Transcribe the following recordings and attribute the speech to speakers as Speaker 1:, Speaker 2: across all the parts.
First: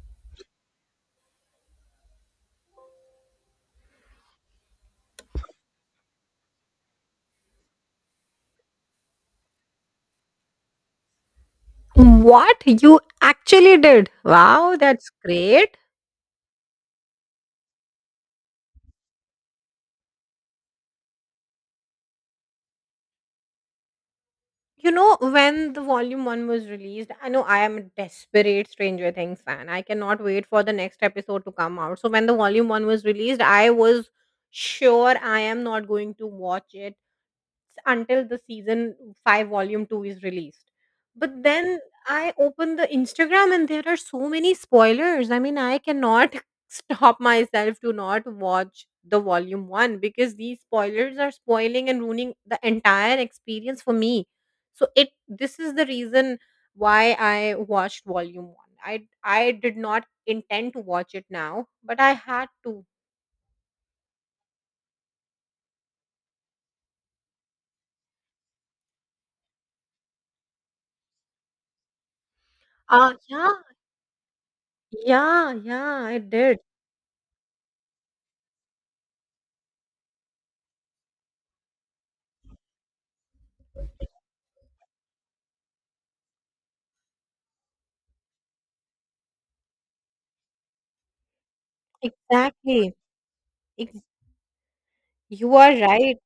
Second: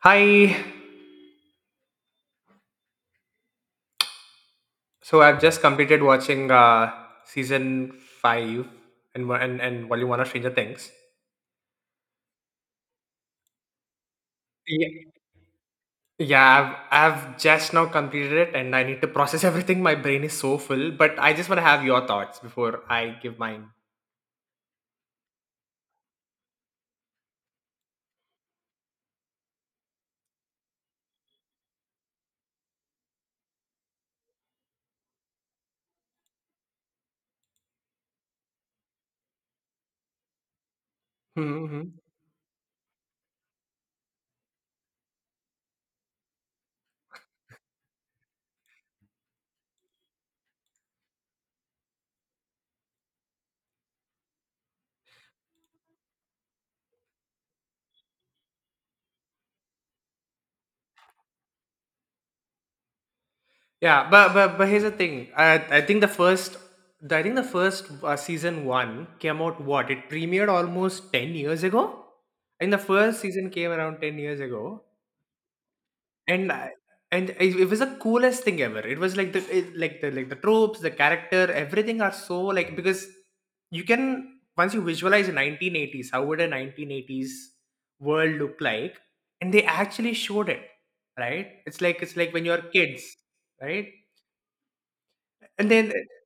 Speaker 1: Hi. So I've just completed watching season five and volume one of Stranger Things.
Speaker 2: What? You actually did? Wow,
Speaker 1: Yeah,
Speaker 2: that's great.
Speaker 1: yeah. I've just now completed it, and I need to process everything. My brain is so full, but I just want to have your thoughts before I give mine.
Speaker 2: You know, when the volume one was released, I know I am a desperate Stranger Things fan. I cannot wait for the next episode to come out. So when the volume one was released, I was sure I am not going to watch it until the season 5 volume 2 is released. But then
Speaker 1: Mm-hmm.
Speaker 2: I open the Instagram and there are so many spoilers. I mean, I cannot stop myself to not watch the volume 1 because these spoilers are spoiling and ruining the entire experience for me. So it this is the reason why I watched volume 1. I did not intend to watch it now, but I had to.
Speaker 1: Yeah, but here's the thing. I think I think the first season one came out. What, it premiered almost 10 years ago. I think the
Speaker 2: Uh
Speaker 1: first season
Speaker 2: yeah,
Speaker 1: came around 10 years ago.
Speaker 2: yeah, yeah, I
Speaker 1: And
Speaker 2: did.
Speaker 1: I and it was the coolest thing ever. It was like the it- like the tropes, the character, everything are so like because you can, once you visualize 1980s, how would a 1980s world look like? And they actually showed it, right? It's like when you're
Speaker 2: Exactly.
Speaker 1: kids, right?
Speaker 2: You
Speaker 1: And
Speaker 2: are
Speaker 1: then
Speaker 2: right.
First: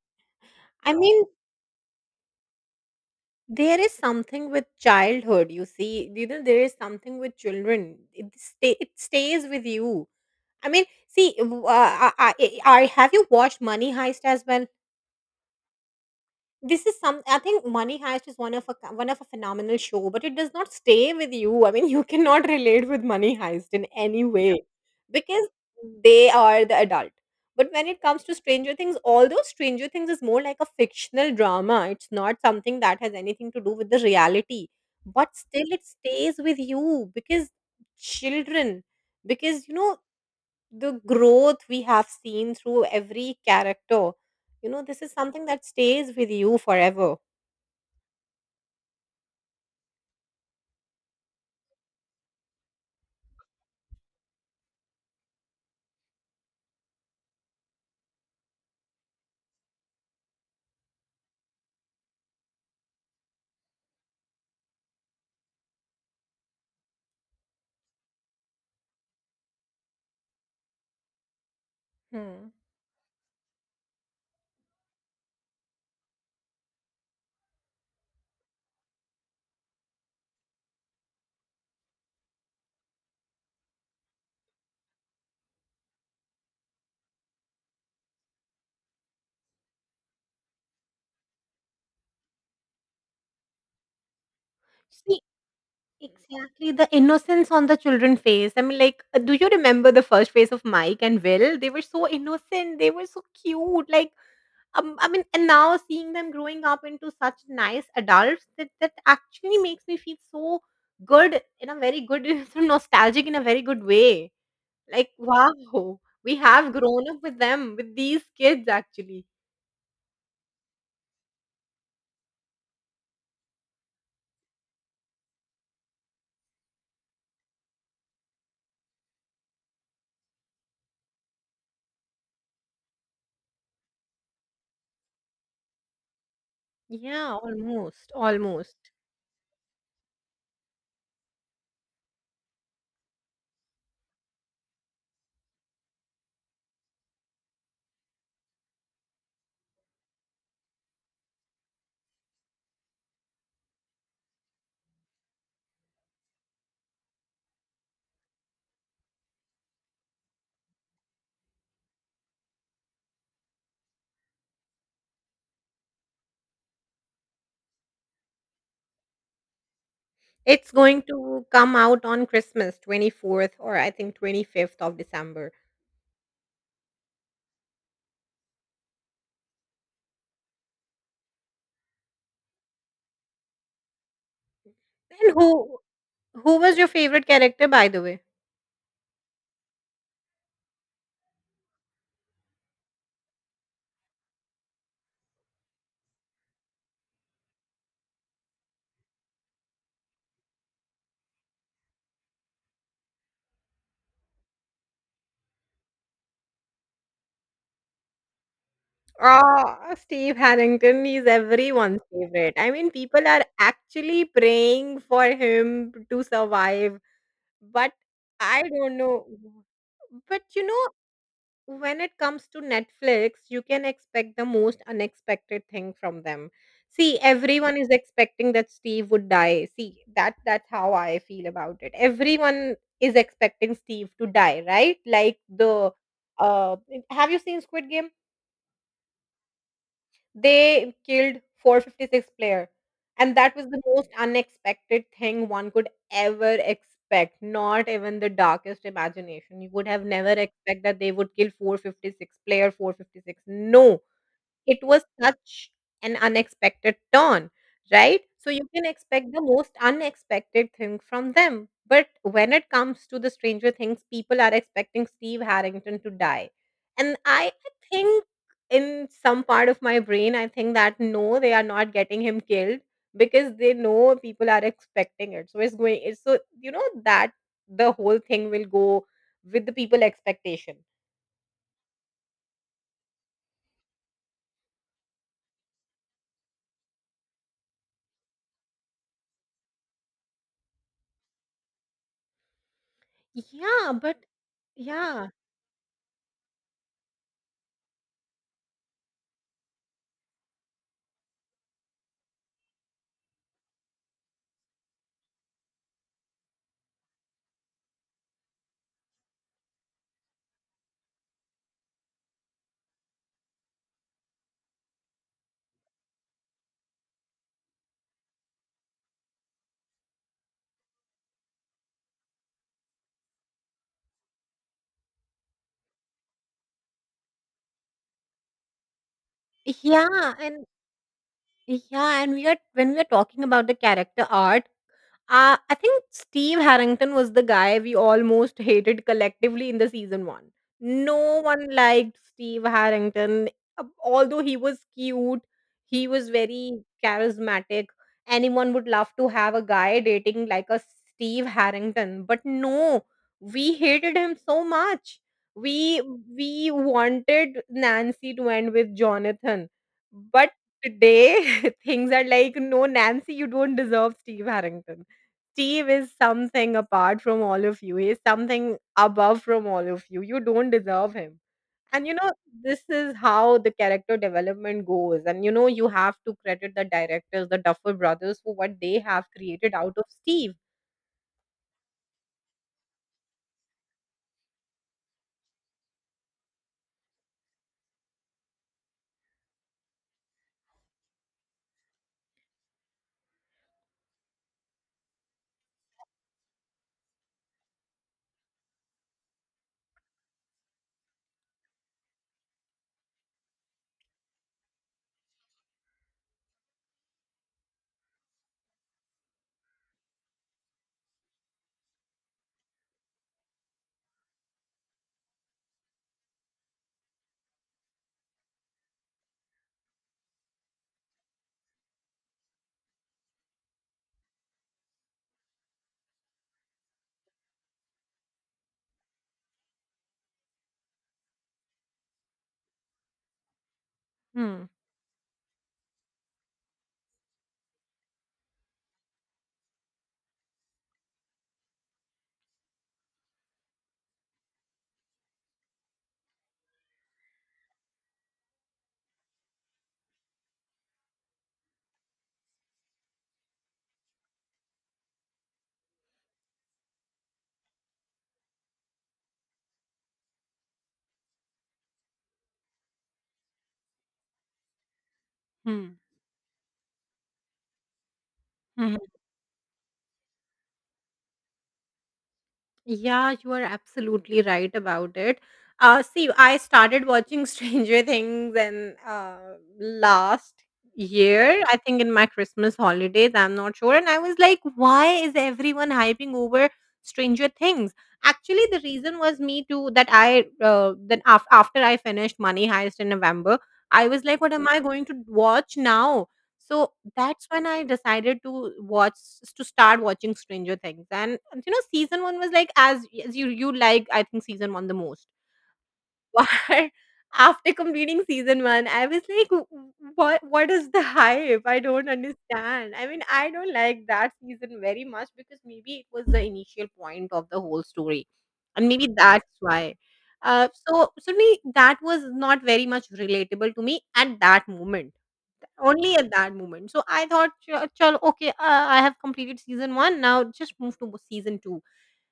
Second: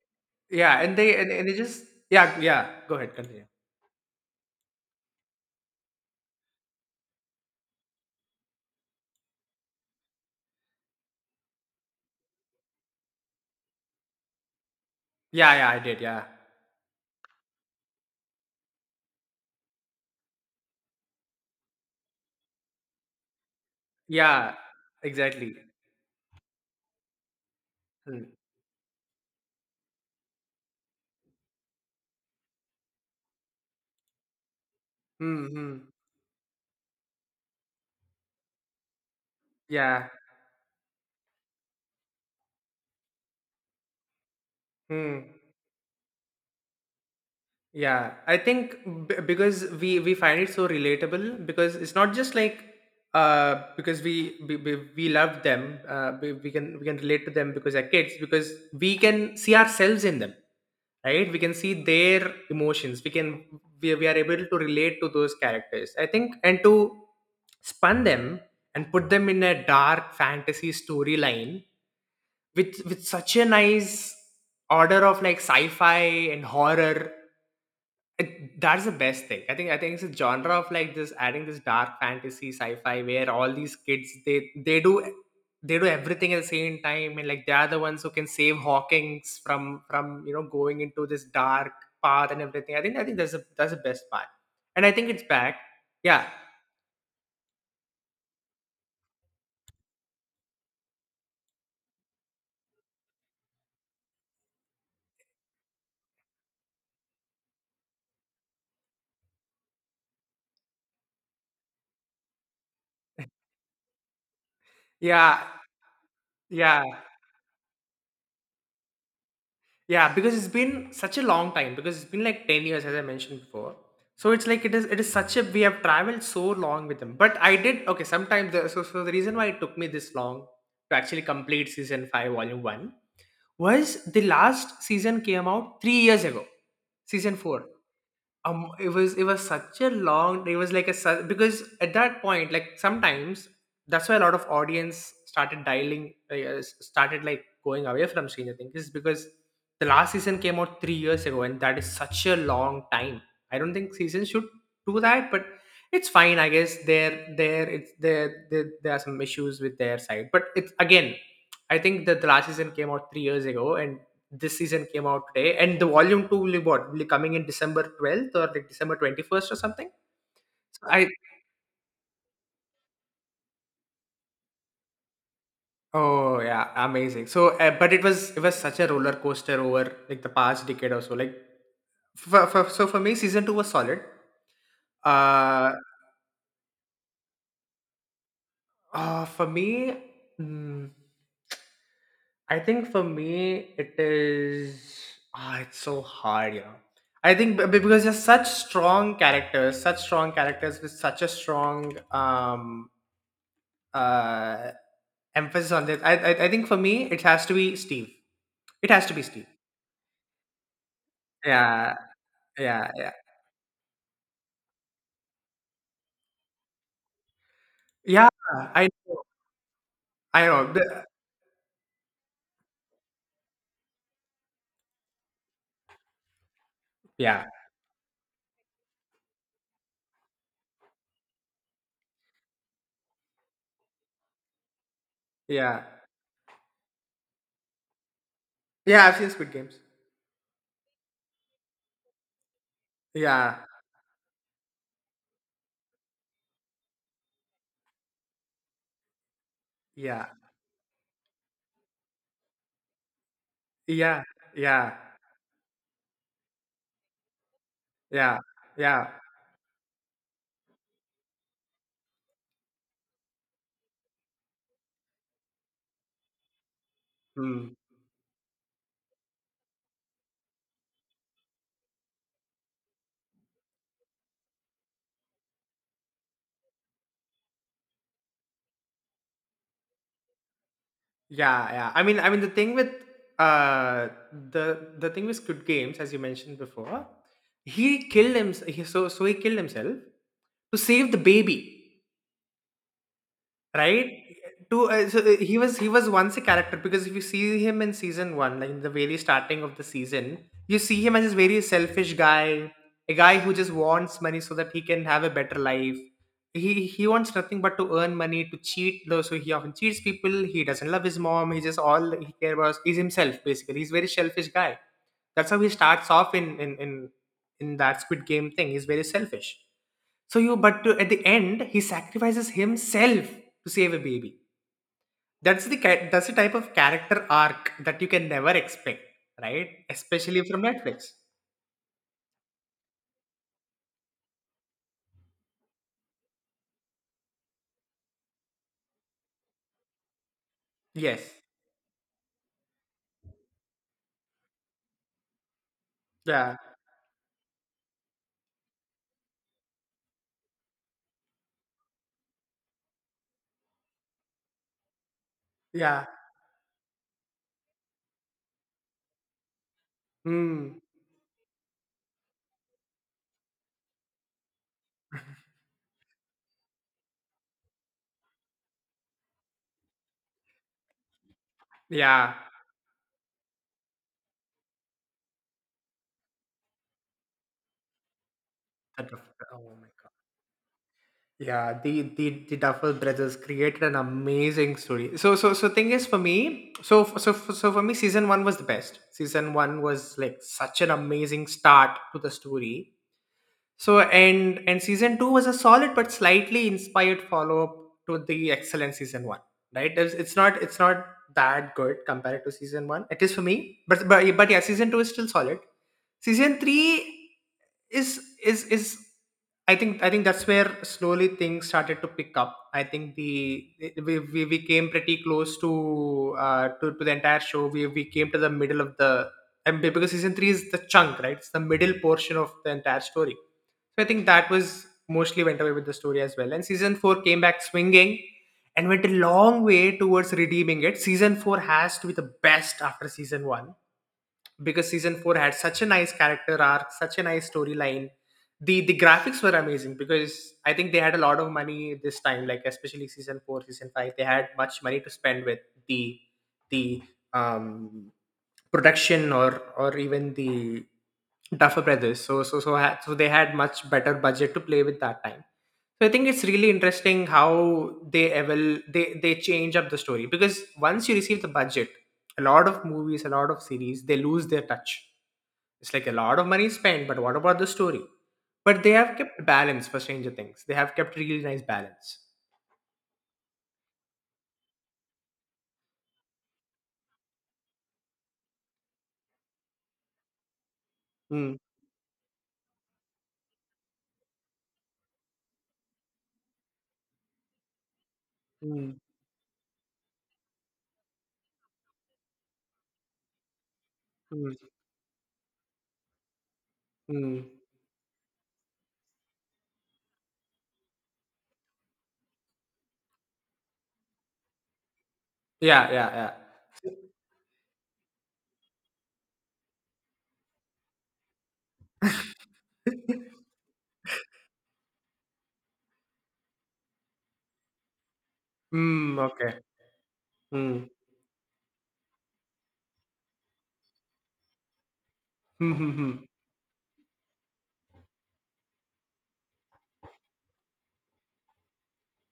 Speaker 1: yeah,
Speaker 2: I
Speaker 1: and
Speaker 2: mean,
Speaker 1: they just yeah, yeah. Go ahead, continue.
Speaker 2: there is something with childhood, you see. You know, there is something with children. It stays with you. I mean, see, have you watched Money Heist as well?
Speaker 1: Yeah, yeah, I did, yeah,
Speaker 2: This is some I think Money Heist is one of a phenomenal show, but it does not stay with you. I mean, you cannot relate with Money Heist in any, yeah,
Speaker 1: yeah,
Speaker 2: way because
Speaker 1: exactly.
Speaker 2: they are the adult. But when it
Speaker 1: Hmm.
Speaker 2: comes to Stranger Things, although Stranger Things is more like a fictional drama, it's not something that has anything to do with the reality. But
Speaker 1: Hmm.
Speaker 2: still,
Speaker 1: Hmm.
Speaker 2: it stays with you because children, because you know
Speaker 1: Yeah.
Speaker 2: the growth we have seen through every character. You know, this is
Speaker 1: Hmm.
Speaker 2: something that stays with you forever.
Speaker 1: Yeah, I think because we find it so relatable because it's not just like because we love them, we can, we can relate to them because they're kids, because we can see ourselves in them, right? We can see their emotions, we can, we are able to relate to those characters, I think. And to spun them and put them in a dark fantasy storyline
Speaker 2: Hmm.
Speaker 1: with such a nice order of like sci-fi and horror, that's the best thing. I think it's a genre of like this, adding this dark fantasy sci-fi where all these kids, they do everything at the same time, and like they are the ones who can save Hawkins from you know, going into this dark path and everything. I think that's the best part. And I think
Speaker 2: See,
Speaker 1: it's back. Yeah.
Speaker 2: exactly the innocence on the children face. I mean, like, do you remember the first face of Mike and Will? They were so innocent. They were so cute. Like, I mean, and now seeing them growing up into such nice adults, that actually makes me feel so good in a very good, so nostalgic in a very good way. Like,
Speaker 1: Yeah.
Speaker 2: wow, we have
Speaker 1: Yeah.
Speaker 2: grown up with them, with these kids actually.
Speaker 1: Yeah, because it's been such a long time, because it's been like 10 years as I mentioned before. So it's like it is such a, we have traveled so long with them. But I did, okay, sometimes the, so so the reason why it took me this long to actually complete season 5 volume 1 was the last season came out 3 years ago. Season
Speaker 2: Yeah,
Speaker 1: 4.
Speaker 2: almost,
Speaker 1: um it
Speaker 2: almost.
Speaker 1: was it was such a long, it was like a because at that point, like sometimes that's why a lot of audience started dialing, started like going away from Stranger Things is because the last season came out 3 years ago, and that is such a long time. I don't think seasons should do that, but it's fine, I guess. It's there. There, are some issues with their side, but it's again. I think that the last season came out 3 years ago, and this season came out today. And the volume two will be, what, will be coming in December 12th or like December 21st or something.
Speaker 2: It's
Speaker 1: So
Speaker 2: going
Speaker 1: I,
Speaker 2: to come out on Christmas, 24th or I think 25th of December.
Speaker 1: oh yeah, amazing. So but it was, it was such a roller coaster over like the past decade or so. Like for me, season two was solid.
Speaker 2: And
Speaker 1: Uh,
Speaker 2: who was your favorite character, by the way?
Speaker 1: For me, mm, I think for me it is. Ah, it's so hard, you know. I think because there's such strong characters with such a strong uh emphasis on this. I think for me it has to be Steve. It has to be Steve.
Speaker 2: Ah, Steve Harrington is
Speaker 1: Yeah,
Speaker 2: everyone's favorite. I
Speaker 1: yeah,
Speaker 2: mean,
Speaker 1: yeah,
Speaker 2: people are actually praying for him to survive, but
Speaker 1: yeah.
Speaker 2: I
Speaker 1: I
Speaker 2: don't
Speaker 1: know,
Speaker 2: know. But
Speaker 1: I
Speaker 2: you
Speaker 1: know. The-
Speaker 2: know, when it comes to Netflix, you can expect the most unexpected thing from them. See,
Speaker 1: yeah,
Speaker 2: everyone is expecting that Steve would die. See, that's how I feel about it. Everyone is expecting Steve to die, right? Like
Speaker 1: yeah,
Speaker 2: the uh have you seen Squid Game?
Speaker 1: yeah. I've seen Squid Games.
Speaker 2: They killed 456 player, and that
Speaker 1: Yeah,
Speaker 2: was the most unexpected thing one could ever expect. Not even the darkest imagination. You would have
Speaker 1: yeah,
Speaker 2: never expect that they would kill 456 player, 456. No,
Speaker 1: yeah,
Speaker 2: it
Speaker 1: yeah,
Speaker 2: was such an unexpected turn, right?
Speaker 1: yeah,
Speaker 2: So you can
Speaker 1: yeah.
Speaker 2: expect the most unexpected thing from them. But when it comes to the Stranger Things, people are expecting Steve Harrington to die. And I
Speaker 1: Mm.
Speaker 2: think in some part of my brain, I think that no, they are not getting him killed because they know people are expecting it. So it's so, you know, that the whole thing will go with the people expectation.
Speaker 1: Yeah, yeah. I mean the thing with uh the thing with Squid Games, as you mentioned before, he killed him. He, so he killed himself to save the baby,
Speaker 2: Yeah,
Speaker 1: right?
Speaker 2: but
Speaker 1: To
Speaker 2: yeah,
Speaker 1: he was, he was once a character, because if you see him in season 1, like in the very starting of the season, you see him as this very selfish guy, a guy who just wants money so that he can have a better life. He wants nothing but to earn money, to cheat though, so he often cheats people. He doesn't love his mom. He just, all that he cares about is he's himself, basically. He's a very selfish guy. That's how he starts off in that Squid Game thing. He's very selfish. So you, at the end, he sacrifices himself to save a baby. That's the type of character arc that you can never expect, right?
Speaker 2: yeah,
Speaker 1: Especially from
Speaker 2: and
Speaker 1: Netflix.
Speaker 2: Yeah, and we are when we are talking about the character art, I think Steve Harrington was the guy we almost hated collectively in the season one. No
Speaker 1: Yes.
Speaker 2: one liked Steve Harrington, although he was cute, he was
Speaker 1: Yeah.
Speaker 2: very charismatic. Anyone would love to have a guy dating like a Steve Harrington, but no, we hated him so much. We
Speaker 1: Yeah.
Speaker 2: we wanted Nancy to end with Jonathan, but
Speaker 1: Hmm.
Speaker 2: today things are like no, Nancy, you don't deserve Steve Harrington. Steve is something apart from all of you. He is something above from all of you. You don't deserve him. And you know,
Speaker 1: Yeah.
Speaker 2: this is how the character development goes. And you know, you have to credit the directors, the Duffer brothers, for what they
Speaker 1: The
Speaker 2: have
Speaker 1: Duff-, oh
Speaker 2: created
Speaker 1: my
Speaker 2: out of
Speaker 1: god.
Speaker 2: Steve.
Speaker 1: Yeah. The Duffer Brothers created an amazing story. So thing is for me. So for me, season one was the best. Season one was like such an amazing start to the story. So and season two was a solid but slightly inspired follow up to the excellent season one, right? It's not that good compared to season one. It is for me, but yeah, season two is still solid. Season three is, I think that's where slowly things started to pick up. I think the we came pretty close to to the entire show. We came to the middle of the, and because season three is the chunk, right? It's the middle portion of the entire story, so I think that was mostly went away with the story as well. And season four came back swinging and went a long way towards redeeming it. Season four has to be the best after season one,
Speaker 2: Hmm.
Speaker 1: because season four had such a nice character arc, such a nice storyline. The graphics were amazing, because I think they had a lot of money this time, like especially season four, season five. They had much money to spend with the the um production or even the Duffer Brothers. So so they had much better budget to play with that time. So I think it's really interesting how they change up the story, because once you receive the budget, a lot of movies, a lot of series, they lose their touch. It's
Speaker 2: Hmm.
Speaker 1: like a lot of money spent, but what about the story? But they
Speaker 2: Hmm.
Speaker 1: have kept balance for Stranger Things. They have kept really nice balance.
Speaker 2: Yeah, you are absolutely right about it. See, I started watching Stranger Things, and last
Speaker 1: Mm,
Speaker 2: year, I think in my Christmas holidays, I'm not sure. And I was like, why is everyone hyping over Stranger Things? Actually, the
Speaker 1: mm,
Speaker 2: reason was me too, that after I finished Money Heist in November, I was like, what am
Speaker 1: mm,
Speaker 2: I going to watch now? So
Speaker 1: mm.
Speaker 2: that's when I decided to start watching Stranger Things, and you know, season one was like as you you like I think season one the most.
Speaker 1: Yeah, yeah, yeah.
Speaker 2: But after completing season one, I was like, What is the hype? I don't understand." I mean, I don't like that season very much because maybe it was the initial point of the whole story, and maybe
Speaker 1: Mm,
Speaker 2: that's
Speaker 1: okay.
Speaker 2: why.
Speaker 1: Mm.
Speaker 2: So certainly that was not very much relatable to me at that moment only at that moment. So I thought, Chalo, okay, I have completed season one. Now just move to season two."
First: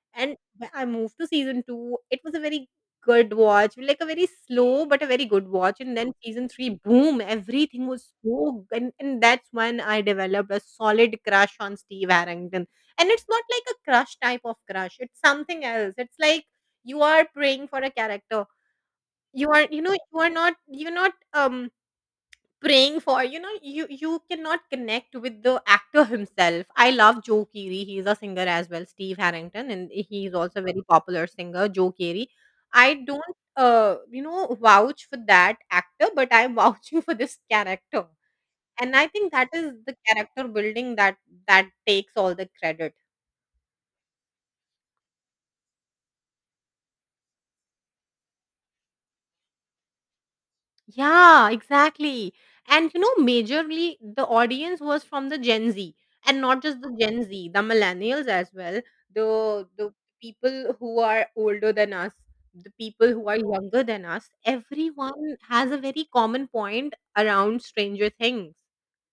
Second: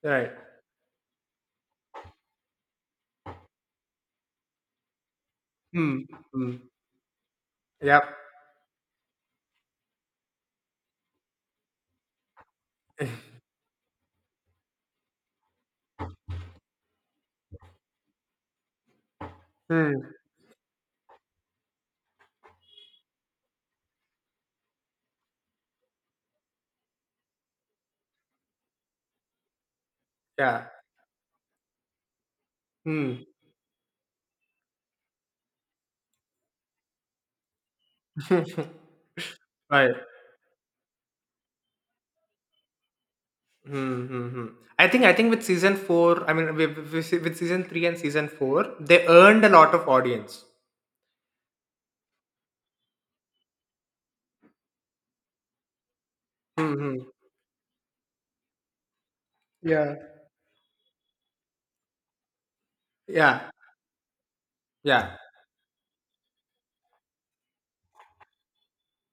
Speaker 1: Right.
Speaker 2: And when I moved to season two, it was a very good watch, like a very slow but a very good watch. And
Speaker 1: Hmm.
Speaker 2: then season
Speaker 1: Hmm.
Speaker 2: three, boom, everything
Speaker 1: Yep.
Speaker 2: was so good. And that's when I developed a solid crush on Steve Harrington. And it's not like a crush type of crush, it's something else. It's like you are praying for a character. You know,
Speaker 1: Hmm.
Speaker 2: you're not, praying for, you know, you cannot connect with the actor himself. I love Joe Keery. He's a singer as well, Steve Harrington, and he's also a
Speaker 1: Yeah.
Speaker 2: very popular singer, Joe Keery. I
Speaker 1: Hmm.
Speaker 2: don't you know vouch for that actor, but I'm vouching for this character. And I think that is
Speaker 1: Right.
Speaker 2: the character building, that takes all the credit.
Speaker 1: Hmm. Hmm. Hmm. I think with season 4, I mean with season 3 and season 4, they earned a lot of audience.
Speaker 2: Yeah, exactly. And you know, majorly the audience was from the Gen Z, and not just the
Speaker 1: Mm-hmm.
Speaker 2: Gen Z, the millennials as well, the
Speaker 1: Yeah.
Speaker 2: people who are older than us, the people who are
Speaker 1: Yeah.
Speaker 2: younger than us.
Speaker 1: Yeah.
Speaker 2: Everyone has a very common point around Stranger Things.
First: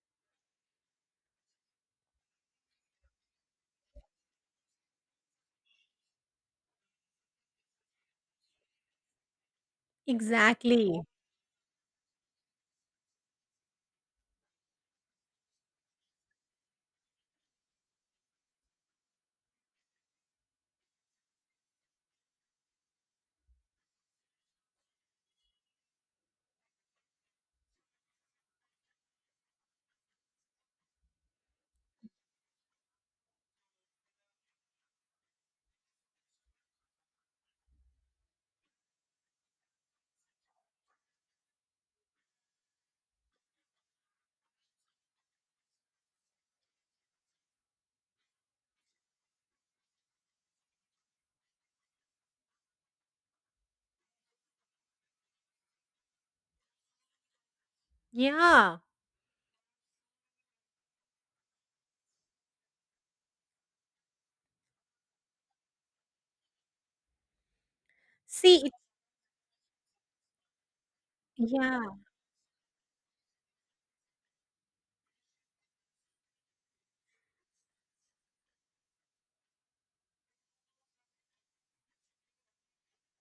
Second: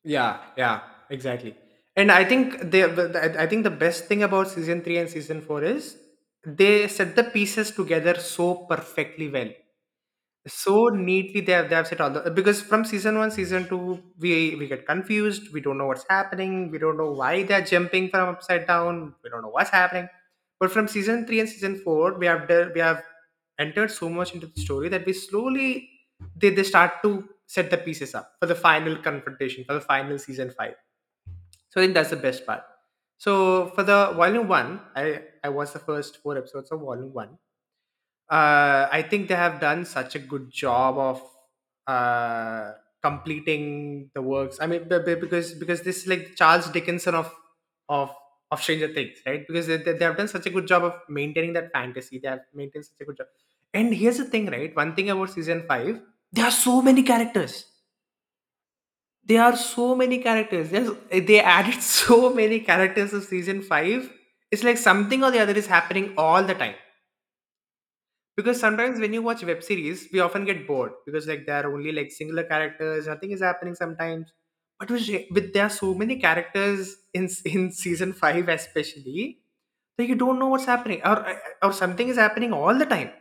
Speaker 1: Yeah. Yeah. Exactly. And I think they, but I think the best thing about season 3 and season 4 is they set the pieces together so perfectly well. So
Speaker 2: Exactly.
Speaker 1: neatly they have, they have set all the, because from season one, season two, we get confused. We don't know what's happening. We don't know why they're jumping from upside down. We don't know what's happening. But from season three and season four, we have we have entered so much into the story that we slowly, they start to set the pieces up for the final confrontation for the final season five. So I think that's the best part. So for the volume one, I watched the first four episodes of volume one. I think they have done such a good job of uh, completing the works. I mean, because this is like Charles Dickinson of of Stranger Things, right? Because they have done such a good job of maintaining that fantasy. They have maintained such a good job. And here's the thing, right? One thing about season five, there are so many characters.
Speaker 2: Yeah.
Speaker 1: There are so many characters. There's, they added so many characters of season five. It's like something or the other is happening all the time, because
Speaker 2: See, it's
Speaker 1: sometimes when you watch web series we often get bored because like there are
Speaker 2: yeah.
Speaker 1: only like singular characters, nothing is happening sometimes. But with there are so many characters in in season 5 especially, that you don't know what's happening, or something is happening all the time.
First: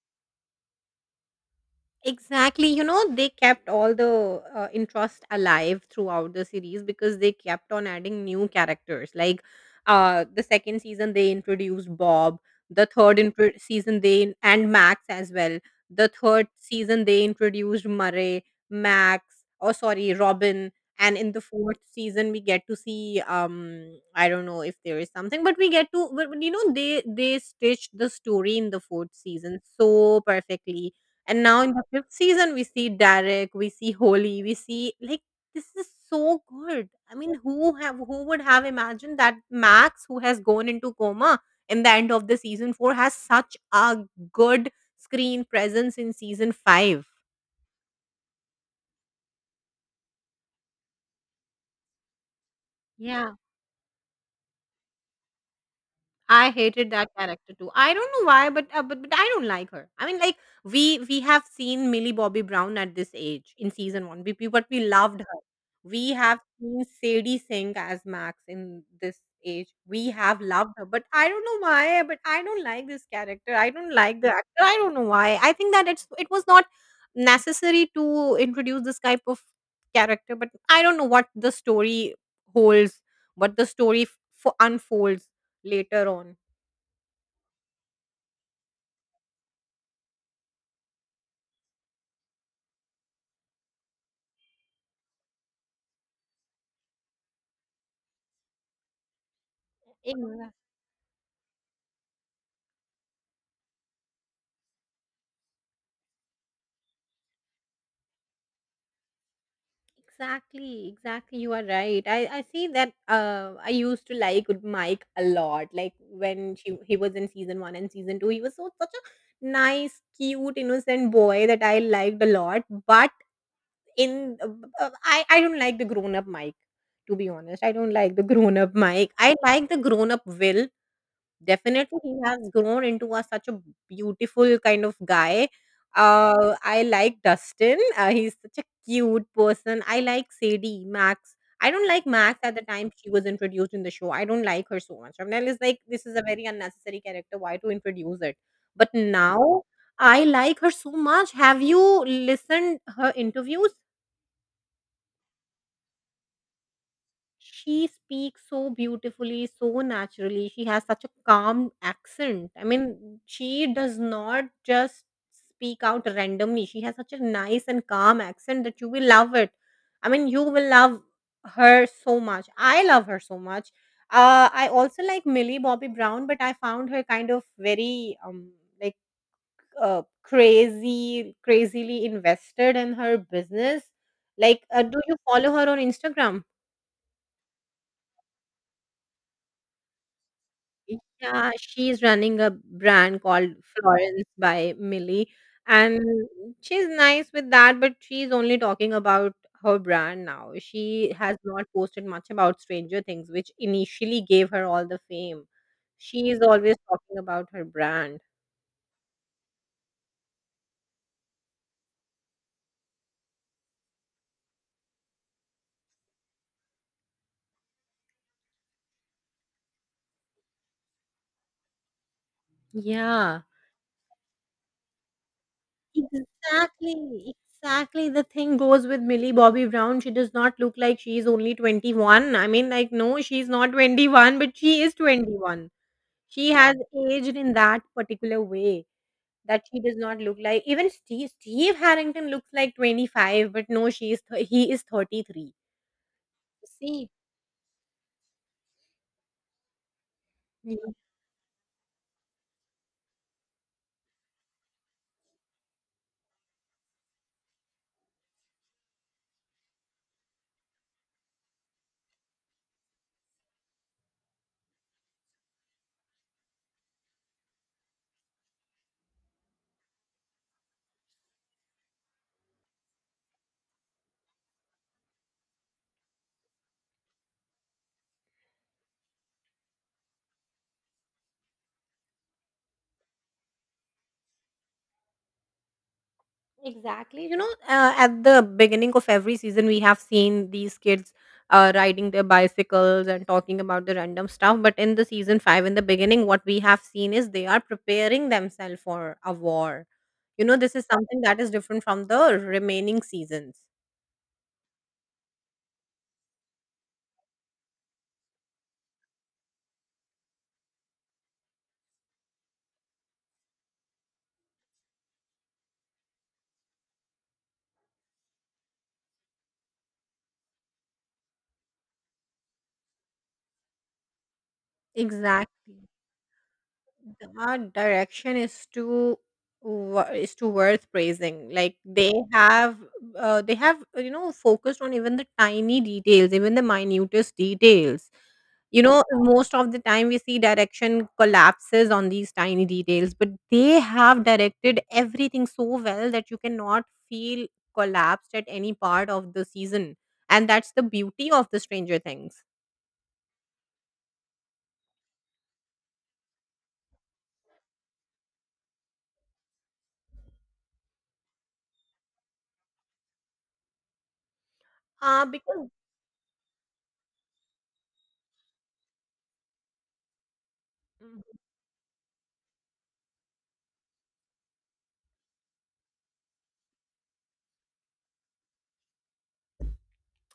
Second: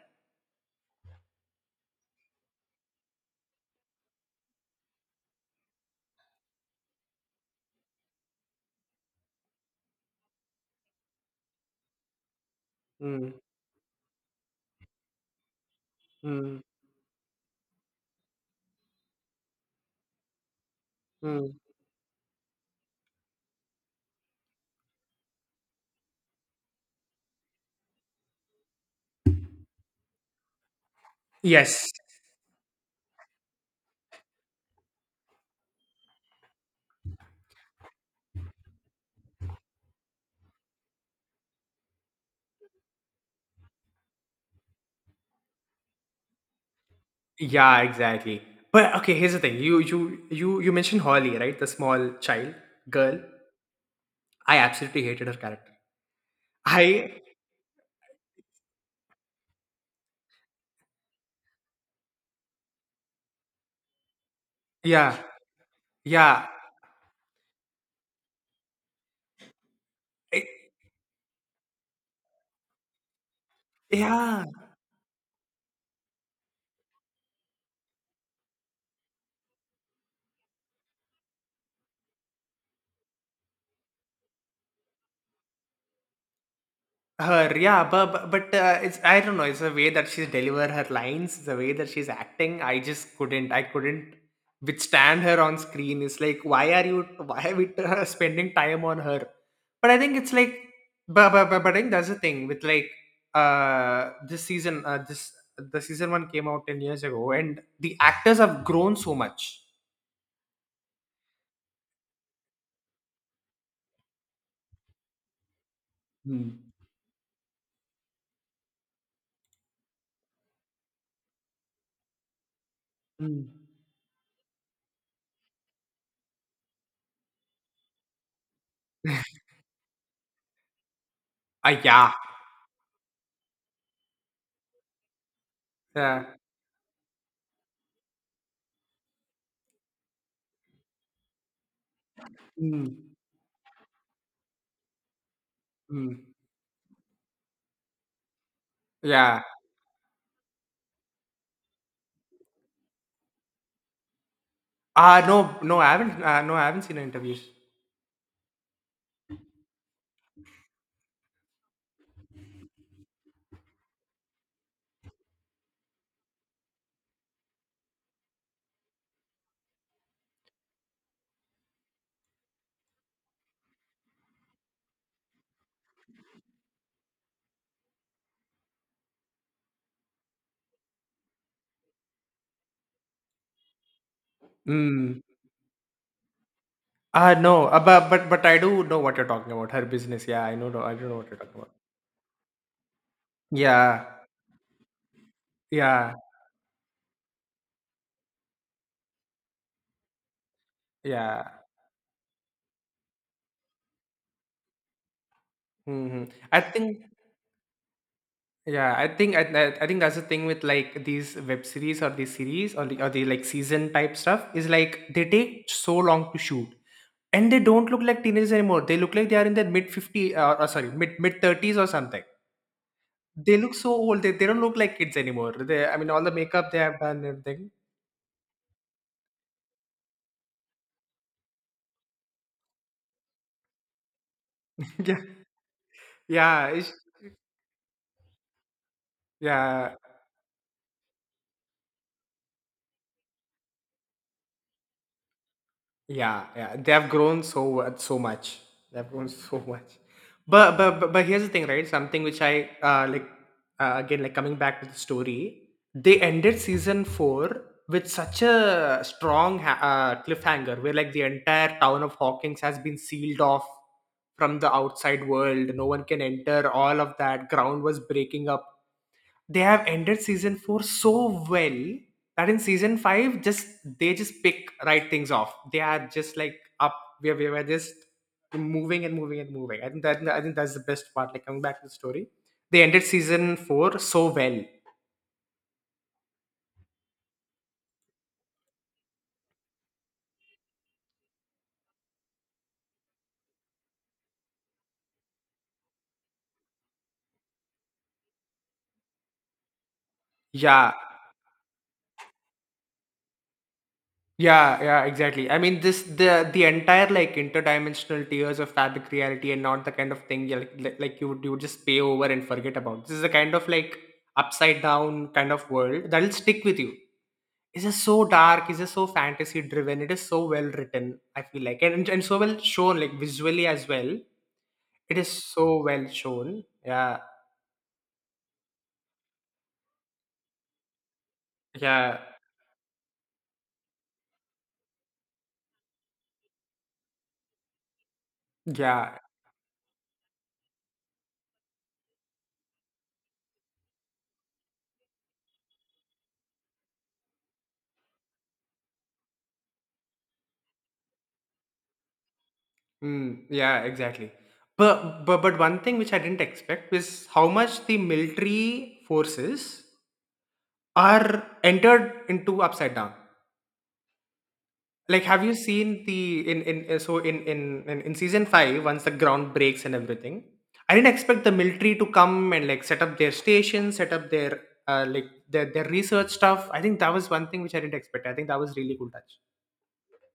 Speaker 2: Exactly. You know, they kept all the interest alive throughout the series because they kept on adding new characters. Like the second season, they introduced Bob.
Speaker 1: Mm,
Speaker 2: Season, and Max as well. The third
Speaker 1: mm,
Speaker 2: season, they introduced Murray, Max, oh, sorry, Robin. And in the
Speaker 1: mm.
Speaker 2: fourth season, we get to see, um, I don't know if there is something, but we get to but you know, they stitched the story in the fourth season so perfectly. And now in the
Speaker 1: Yes,
Speaker 2: fifth season, we see Derek, we see Holly, we see, like, this is so good. I mean, who would have imagined that Max, who has gone into coma in the end of the season four, has such a good screen presence in season five?
Speaker 1: yeah, exactly. But okay, here's the thing, you mentioned Holly, right? The small child, girl,
Speaker 2: Yeah.
Speaker 1: I absolutely hated her character.
Speaker 2: I hated that
Speaker 1: I
Speaker 2: character too. I don't know why, but, but I don't like her. I mean, like, we have seen Millie Bobby Brown at this age in season one, but we
Speaker 1: Yeah.
Speaker 2: loved her. We have
Speaker 1: Yeah.
Speaker 2: seen Sadie Sink as Max in this age. We have
Speaker 1: I-
Speaker 2: loved her, but I don't know why. But I don't like this character. I don't like the
Speaker 1: yeah.
Speaker 2: actor. I don't know why. I think that it's it was not necessary to introduce this type of character, but I don't know what the story holds, what the story unfolds later on.
Speaker 1: Her, yeah, but it's, I don't know. It's the way that she's deliver her lines, the way that she's acting. I just couldn't. I couldn't withstand her on screen. It's like, why are you? Why are we spending time on her? But I think it's
Speaker 2: Ex-
Speaker 1: like, but I think that's the thing with like this season. This the season one came out 10 years ago, and the actors have grown so much.
Speaker 2: Exactly, exactly. You are right. I see that, I used to like Mike a lot. Like when
Speaker 1: Mm.
Speaker 2: she he was in season one and season two, he was so such a nice, cute, innocent boy that I liked a lot. But
Speaker 1: Mm.
Speaker 2: in I don't like the grown up Mike. To be honest, I don't like the grown up Mike. I like the grown up Will. Definitely,
Speaker 1: Yeah,
Speaker 2: he has grown into a such a beautiful kind of guy.
Speaker 1: yeah.
Speaker 2: I like Dustin. He's such a cute person. I like Sadie, Max. I don't like Max at the time she
Speaker 1: Mm.
Speaker 2: was introduced in the show. I don't like her so much. Shabnam is like, this is
Speaker 1: Mm,
Speaker 2: a very unnecessary character. Why to introduce it? But
Speaker 1: yeah.
Speaker 2: now I like her so much. Have you listened her interviews?
Speaker 1: Ah, no, no, I haven't. No, I haven't seen her interviews.
Speaker 2: She speaks so beautifully, so naturally. She has such a calm accent. I mean, she does not just speak out randomly. She has such a nice and calm accent that you will love it. I mean, you will love her so much. I love her so much. I also like Millie Bobby Brown, but I found her kind of very, like crazy, crazily invested in her business. Like, do you
Speaker 1: Mm.
Speaker 2: follow her on Instagram?
Speaker 1: Ah, no, but I do know what you're talking about. Her business, yeah, I know. I don't know what you're
Speaker 2: Yeah,
Speaker 1: talking about.
Speaker 2: she's running a brand called
Speaker 1: Yeah,
Speaker 2: Florence by Millie, and
Speaker 1: yeah,
Speaker 2: she's nice with that, but she's only talking about her brand now. She has
Speaker 1: yeah.
Speaker 2: not posted much about Stranger Things, which initially gave her all the fame.
Speaker 1: Hmm.
Speaker 2: She is
Speaker 1: I
Speaker 2: always
Speaker 1: think,
Speaker 2: talking about her brand.
Speaker 1: yeah, I think, I think that's the thing with like these web series or these series or the like season type stuff is like they take so long to shoot, and they don't look like teenagers anymore. They look like they are in their mid 50, or sorry, mid thirties or something.
Speaker 2: Yeah,
Speaker 1: They look so old. They don't look like kids anymore. I mean, all the makeup they have done, and
Speaker 2: exactly.
Speaker 1: everything.
Speaker 2: Exactly. The thing goes with Millie Bobby Brown. She does not look like she is only 21. I mean, like, no, she's not 21, but she is
Speaker 1: Yeah,
Speaker 2: 21. She
Speaker 1: yeah,
Speaker 2: has
Speaker 1: it's,
Speaker 2: aged in that particular way that she
Speaker 1: yeah,
Speaker 2: does not look like even Steve Harrington looks like 25, but no, he is 33.
Speaker 1: yeah, yeah. They have
Speaker 2: See,
Speaker 1: grown so much. They have grown so much. But
Speaker 2: yeah,
Speaker 1: but but, but here's the thing, right? Something which I like, again, like coming back to the story. They ended season four with such a strong cliffhanger, where like the entire town of Hawkins has been sealed off from the outside world. No one can enter. All of that ground was breaking up. They have ended season 4 so well that in season 5 just they just pick right things off. They are just like, up, we were just moving and moving and moving. I think that's the best part. Like coming back to the story, they ended season 4 so well.
Speaker 2: exactly. You know, at the beginning of every season, we have seen these kids riding their bicycles and talking about the random stuff. But in the season five, in the beginning, what we have seen is they are preparing themselves for a war. You know, this is
Speaker 1: Yeah,
Speaker 2: something that is different from the remaining seasons.
Speaker 1: yeah, yeah, exactly. I mean, this the entire like interdimensional tiers of fabric reality, and not the kind of thing you like, you would just pay over and forget about. This is a kind of like upside down kind of world that'll stick with you. It's just so dark. It's just so fantasy driven. It is so well written, I feel like, and so well shown like visually as well. It is so
Speaker 2: Exactly.
Speaker 1: well shown. Yeah.
Speaker 2: That direction is is too worth praising. Like
Speaker 1: Yeah.
Speaker 2: they have you know, focused on even the tiny details, even the minutest details. You know,
Speaker 1: Yeah.
Speaker 2: most of the time we see direction collapses on these tiny details, but they have directed everything so well that you cannot feel collapsed at any part of the season, and that's the beauty of the Stranger Things.
Speaker 1: Yeah, exactly. But one thing which I didn't expect was how much the military forces are entered into upside down. Like have you
Speaker 2: Because
Speaker 1: seen the in so in season 5 once the ground breaks and everything? I didn't expect the military to come and like set up their stations, set up their their research stuff. I think that was one thing which I didn't expect. I think that was really cool touch.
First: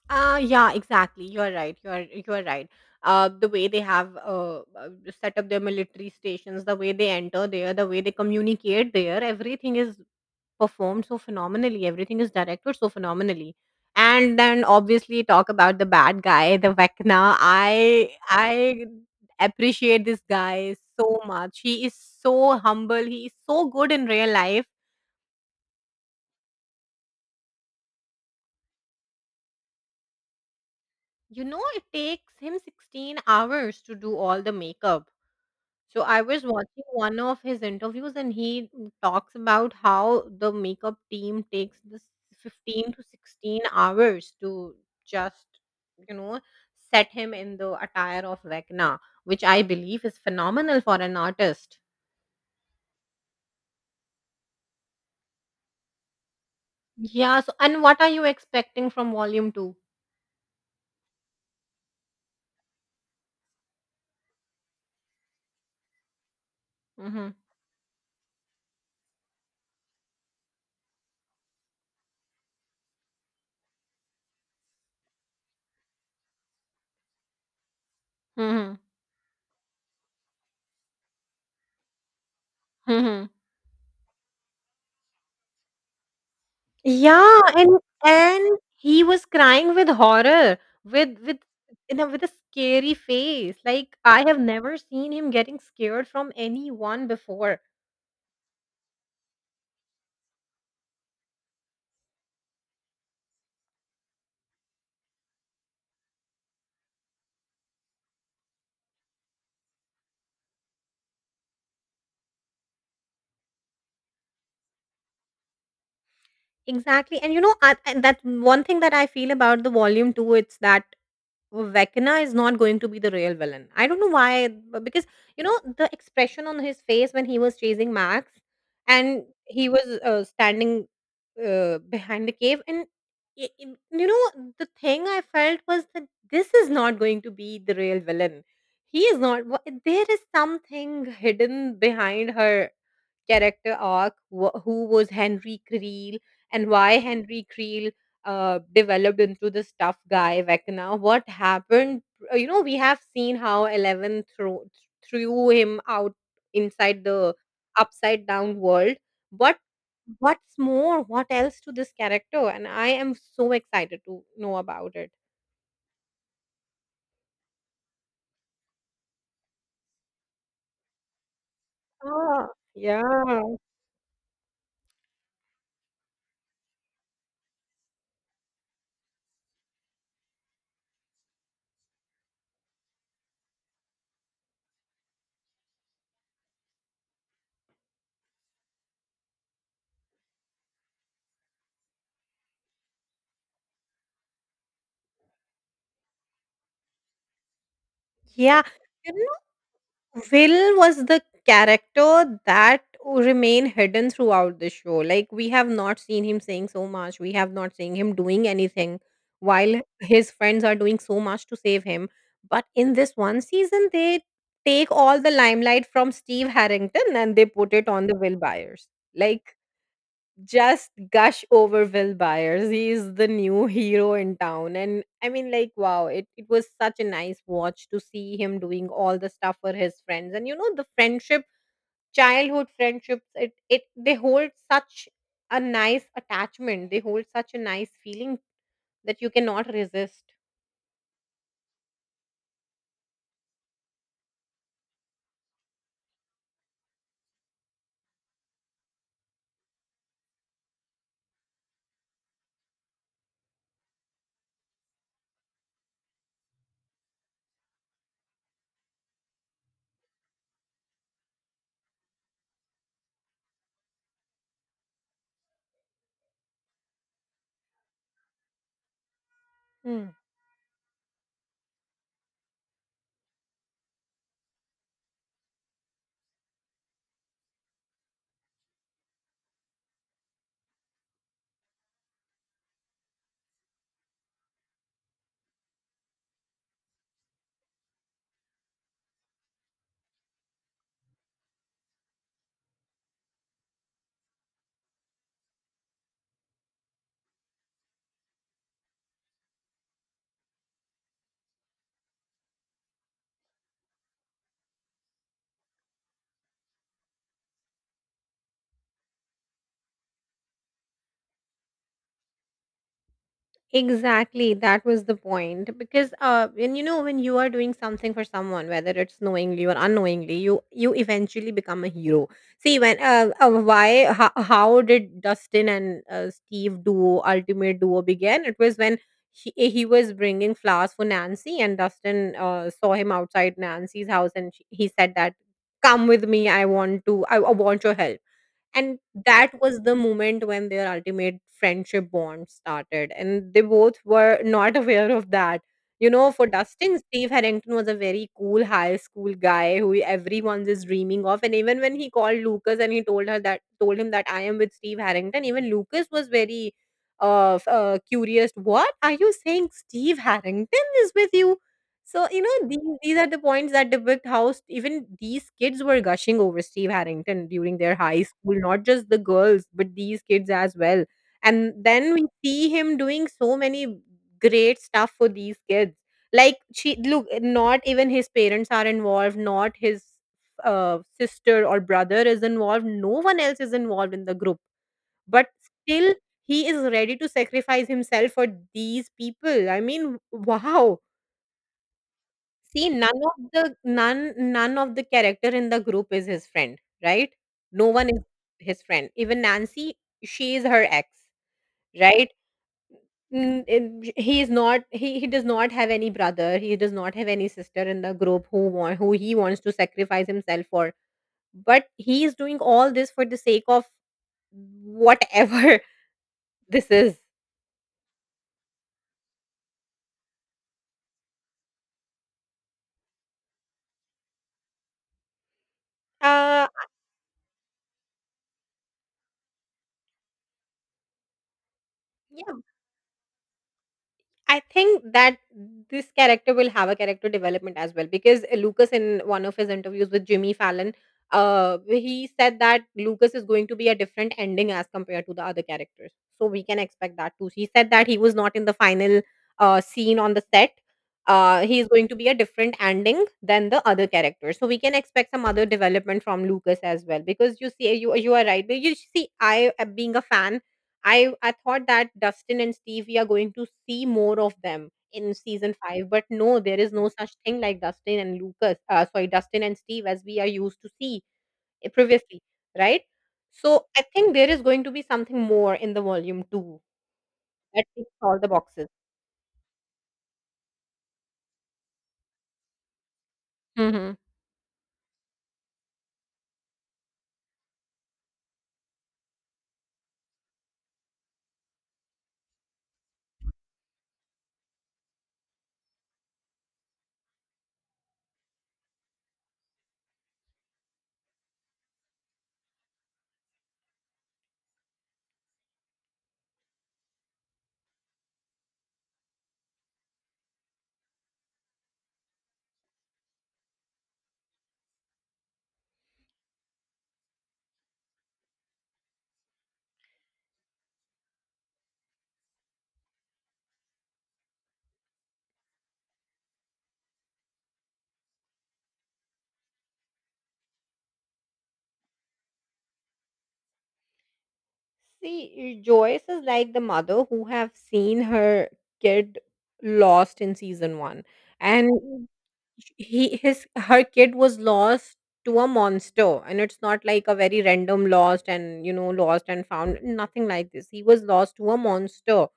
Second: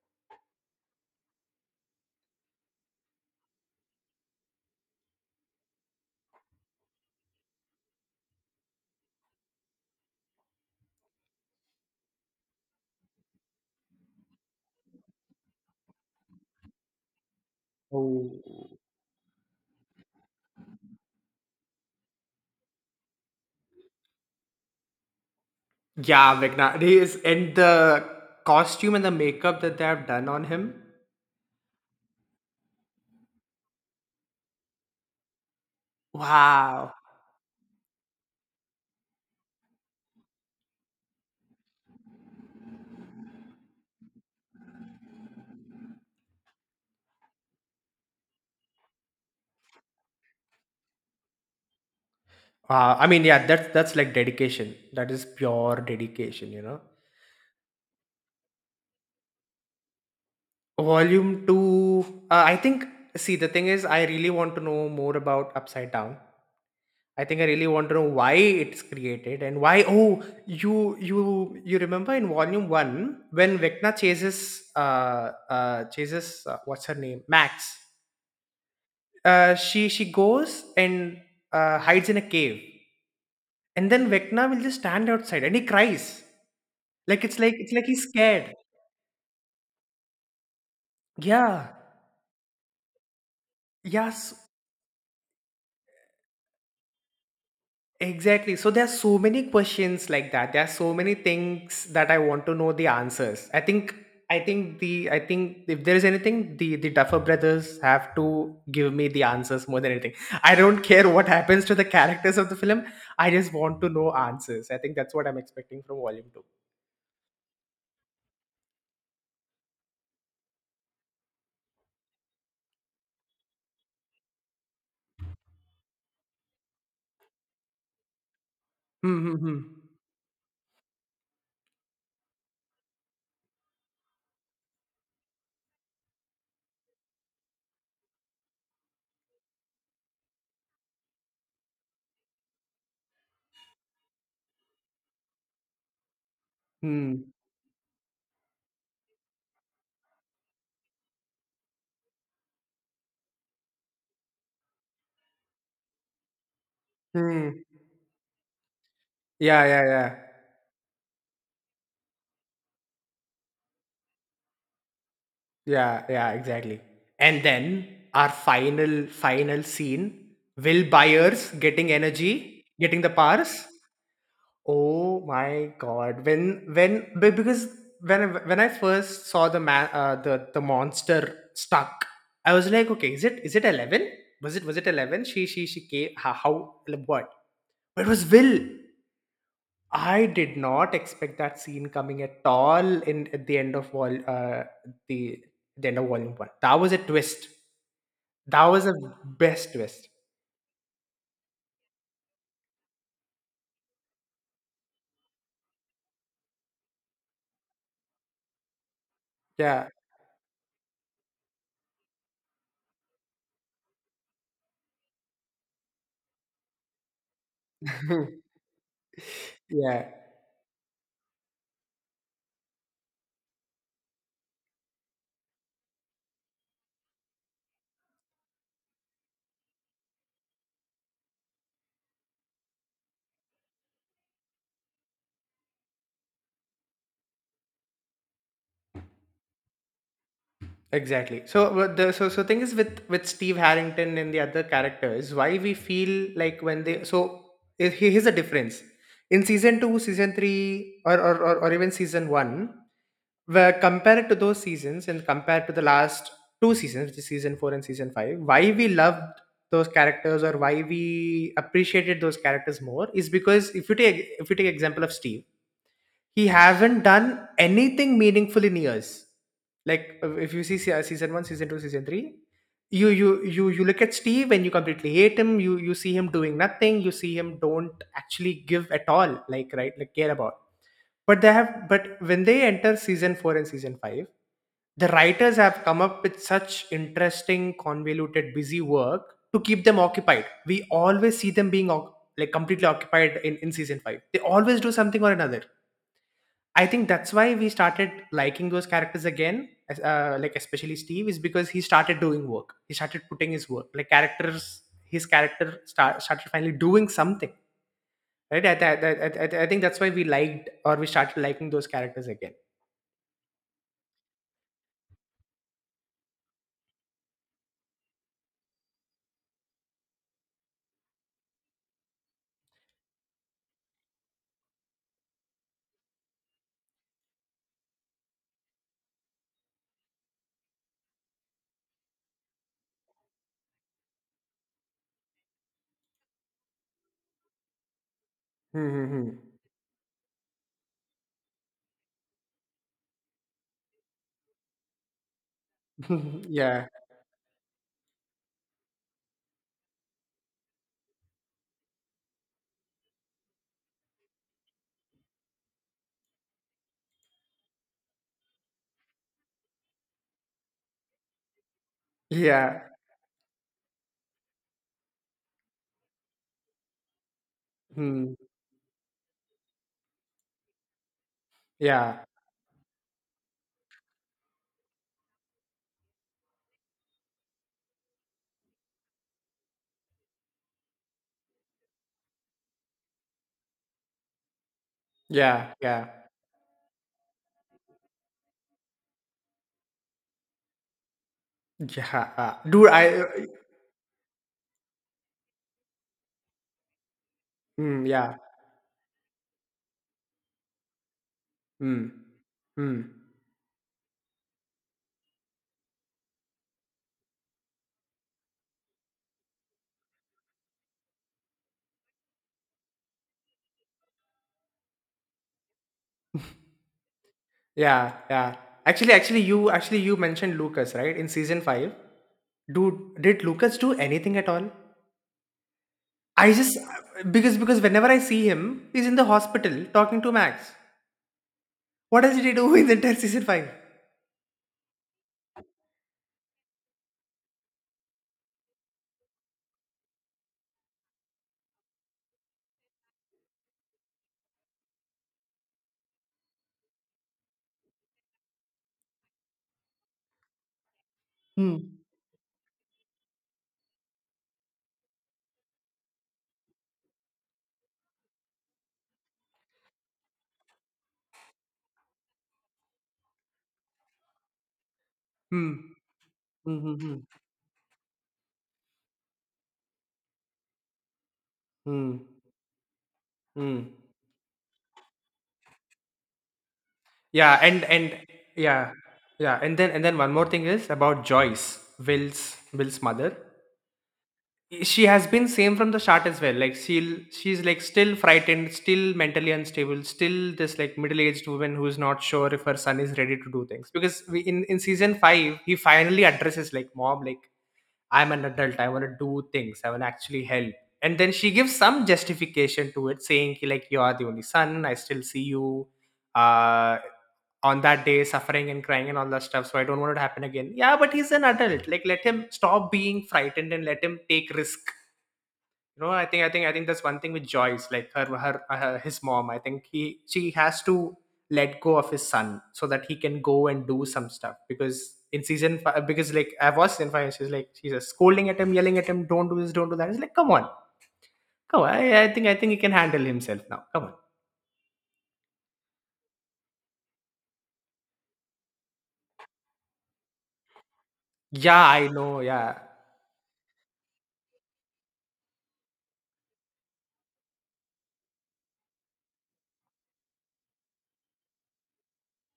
Speaker 2: Yeah, exactly. You're right. You're right. The way they have set up their military stations, the way they enter there, the way they communicate there, everything is performed so phenomenally. Everything is directed so phenomenally. And then obviously talk about the bad guy, the Vecna. I
Speaker 1: Oh,
Speaker 2: I appreciate this guy so much. He is so humble. He is so good in real life.
Speaker 1: yeah, Vegna, he is. And the costume and the makeup that they have done on him.
Speaker 2: You know, it takes him 16 hours to do all the makeup. So I was watching
Speaker 1: Wow.
Speaker 2: one of his interviews and he talks about how the makeup team takes this 15 to 16 hours to just, you know, set him in the attire of Vecna, which I believe is phenomenal for an artist.
Speaker 1: Wow, I mean, yeah, that's like dedication. That is pure dedication.
Speaker 2: Yeah. So, and what are you expecting from volume 2?
Speaker 1: Volume 2. I think, see, the thing is, I really want to know more about Upside Down. I
Speaker 2: Mm-hmm.
Speaker 1: think I really want to know why it's created, and why. Oh, you remember in volume one when Vecna chases chases, what's her name, Max.
Speaker 2: Mm-hmm.
Speaker 1: She goes and, hides in a cave, and then Vecna will just stand outside and he cries. Like it's
Speaker 2: Yeah,
Speaker 1: like he's scared.
Speaker 2: and he was crying with horror, with
Speaker 1: Yeah.
Speaker 2: you know, with a scary face. Like I
Speaker 1: Yes.
Speaker 2: have never seen him getting scared from anyone before.
Speaker 1: Exactly. So there are so many questions like that. There are so many things that I want to know the answers. I think if there is anything, the Duffer brothers have to give me the answers more than anything. I don't care what happens to the characters of the film. I just want to know answers. I think that's what I'm expecting from Volume Two.
Speaker 2: Exactly. And you know, and that one thing that I feel about the volume two, it's that, well, Vecna is not going to be the real villain. I don't know why, because you know the expression on his face when he was chasing Max,
Speaker 1: Hmm.
Speaker 2: and
Speaker 1: Hmm. Hmm.
Speaker 2: he was standing behind the cave, and you know the thing I felt was that this is not going to be the real villain. He is not. There is something hidden behind her character arc, who was Henry Creel and why
Speaker 1: Hmm.
Speaker 2: Henry Creel developed into this tough guy Vecna. What happened? You know, we have seen how Eleven threw him out inside the
Speaker 1: Hmm.
Speaker 2: upside down world. What?
Speaker 1: Yeah. Yeah. Yeah.
Speaker 2: What's more? What else to this character? And I am so excited to know about it.
Speaker 1: Yeah, yeah, exactly. And then our final scene, Will Byers getting
Speaker 2: Ah,
Speaker 1: energy, getting the powers.
Speaker 2: yeah.
Speaker 1: Oh my god. When because when I first saw the man, the monster stuck, I was like, okay, is it 11? Was it 11? She came. How, like, what? But it was Will. I did not expect that scene coming at all, in at the end of vol the the end of volume one. That was a twist.
Speaker 2: Yeah.
Speaker 1: That was a best twist.
Speaker 2: Will was the character that remained hidden throughout the show. Like we have not seen him saying so much. We have not seen him doing anything while
Speaker 1: Yeah.
Speaker 2: his friends are doing so much to save him. But in this one season they take all the limelight from Steve Harrington and they put it on the Will Byers. Like
Speaker 1: Yeah.
Speaker 2: just gush over Will Byers. He's the new hero in town. And I mean, like, wow, it was such a nice watch to see him doing all the stuff for his friends. And you know, the friendship, childhood friendships, it they hold such a nice attachment. They hold such a nice feeling that you cannot resist.
Speaker 1: Exactly. So what the so so thing is with Steve Harrington and the other characters. Why we feel like when they so he- here's a difference in season two, season three, or even season one, where compared to those seasons and compared to the last two seasons, which is season four and season five, why we loved those characters, or why we appreciated those characters more, is because if you take example of Steve, he haven't done anything meaningful in years. Like if you see season one, season two, season three, you look at Steve and you completely hate him. You see him doing nothing. You see him don't actually give at all. Like right, like care about. But when they enter season four and season five, the writers have come up with such interesting, convoluted, busy work to keep them occupied. We always see them being completely occupied in season five. They always do something or another. I think that's why we started liking those characters again, like especially Steve, is because he started doing work. He started putting his work, like characters, started finally doing something, right? I think that's why we liked, or we started liking those characters again.
Speaker 2: Exactly, that was the point. Because when you know when you are doing something for someone, whether it's knowingly or unknowingly, you eventually become a hero. See, when why how did Dustin and Steve duo ultimate duo began? It was when he was bringing flowers for Nancy, and Dustin saw him outside Nancy's house, and he said that, "Come with me. I want to. I want your help." And
Speaker 1: Hmm.
Speaker 2: that was the moment when their ultimate friendship bond started and they both were not aware of that. You know,
Speaker 1: Hmm,
Speaker 2: for
Speaker 1: yeah,
Speaker 2: Dustin, Steve Harrington was a very cool high school guy who everyone is dreaming of, and even when he called Lucas and he told her that told him that, "I am with Steve Harrington," even Lucas was very curious, "What are you saying? Steve Harrington is with you?" So, you know, these,
Speaker 1: yeah,
Speaker 2: are the points that depict how even these kids were gushing over Steve Harrington during their high
Speaker 1: hmm.
Speaker 2: school, not just the girls, but these kids as well. And then
Speaker 1: Yeah,
Speaker 2: we see him doing so many great stuff for these kids. Like, look, not even his parents are involved, not his sister or brother is involved, no one else is involved in the group. But
Speaker 1: yeah, yeah,
Speaker 2: still, he is ready to sacrifice himself for these people. I mean, wow.
Speaker 1: yeah. Dude,
Speaker 2: See, none
Speaker 1: I,
Speaker 2: of the none none of the character in the group is his friend, right? No
Speaker 1: mm,
Speaker 2: one is
Speaker 1: yeah,
Speaker 2: his friend. Even Nancy, she is her ex,
Speaker 1: mm,
Speaker 2: right?
Speaker 1: mm.
Speaker 2: Mm, and he is not. He does not have any brother. He does not have any sister in the group who want who he wants to sacrifice himself for. But he is doing all this for the sake of whatever this is.
Speaker 1: Yeah, yeah. Actually, you actually you mentioned Lucas, right? In season five, dude, did Lucas do anything at all? I
Speaker 2: Uh,
Speaker 1: just, because whenever I see him, he's in the hospital talking to Max. What does he
Speaker 2: yeah,
Speaker 1: do in the entire season five?
Speaker 2: I think that this character will have a character development as well because Lucas, in one of his interviews with Jimmy Fallon, he said that Lucas is going to be a different ending as compared to the other characters. So we can expect that too. He said that he was not in the final scene on the set.
Speaker 1: Hmm.
Speaker 2: He is going to be a different ending than the other characters. So we can expect some other development from Lucas as well. Because you see, you are right. But you see, I, being a fan, I thought that Dustin and Steve, we are going to see more of them in
Speaker 1: Hmm.
Speaker 2: season five, but no,
Speaker 1: Hmm.
Speaker 2: there is
Speaker 1: Hmm.
Speaker 2: no
Speaker 1: Hmm.
Speaker 2: such thing like Dustin and Lucas. Sorry, Dustin and Steve, as we are used to see
Speaker 1: Hmm.
Speaker 2: previously, right? So
Speaker 1: Hmm.
Speaker 2: I think there is going to be something more in the volume two
Speaker 1: Yeah,
Speaker 2: that ticks
Speaker 1: and
Speaker 2: all the boxes.
Speaker 1: yeah, yeah, and then one more thing is about Joyce, Will's mother.
Speaker 2: Hmm.
Speaker 1: She has been same from the start as well. Like she's like still frightened, still mentally unstable, still this like middle-aged woman who's not sure if her son is ready to do things, because in season five he finally addresses, like, mom, like, I'm an adult. I want to do things. I want to actually help. And then she gives some justification to it, saying ki, like, you are the only son. I still see you, uh, on that day suffering and crying and all that stuff. So I don't want it to happen again. Yeah, but he's an adult. Like let him stop being frightened and let him take risk. I think that's one thing with Joyce. Like her her, her his mom, I think he she has to let go of his son so that he can go and do some stuff. Because in season five, because like I was in five, she's just scolding at him, yelling at him, don't do this, don't do that. It's like come on, come on. I think he can handle himself now. Come on.
Speaker 2: See, Joyce is like the mother who have seen her kid lost in season one,
Speaker 1: Yeah, I
Speaker 2: and
Speaker 1: know, yeah,
Speaker 2: he his her kid was lost to a monster, and it's not like a very random lost and you know lost and found, nothing like this. He was lost to a monster,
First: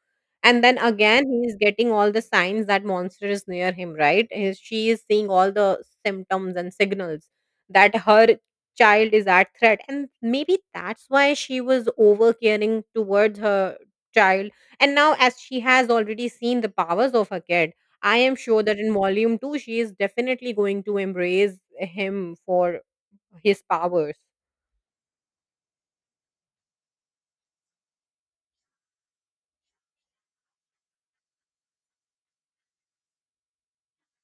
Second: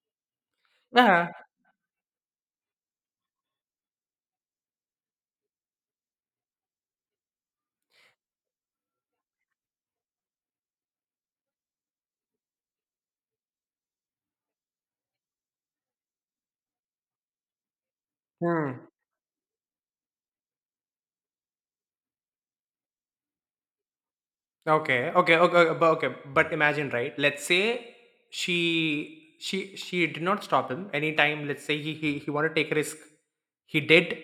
Speaker 2: and then again
Speaker 1: yeah.
Speaker 2: he is getting all the signs that monster is near him, right? She is seeing all the symptoms and signals that her child is at threat, and maybe that's why she was over caring towards her child. And now as she has already seen the powers of her kid, I am sure
Speaker 1: Hmm.
Speaker 2: that in volume 2 she is definitely going to embrace him for his powers.
Speaker 1: Okay, okay, okay, okay. But imagine, right? Let's say she did not stop him anytime. Let's say he wanted to take a risk. He did.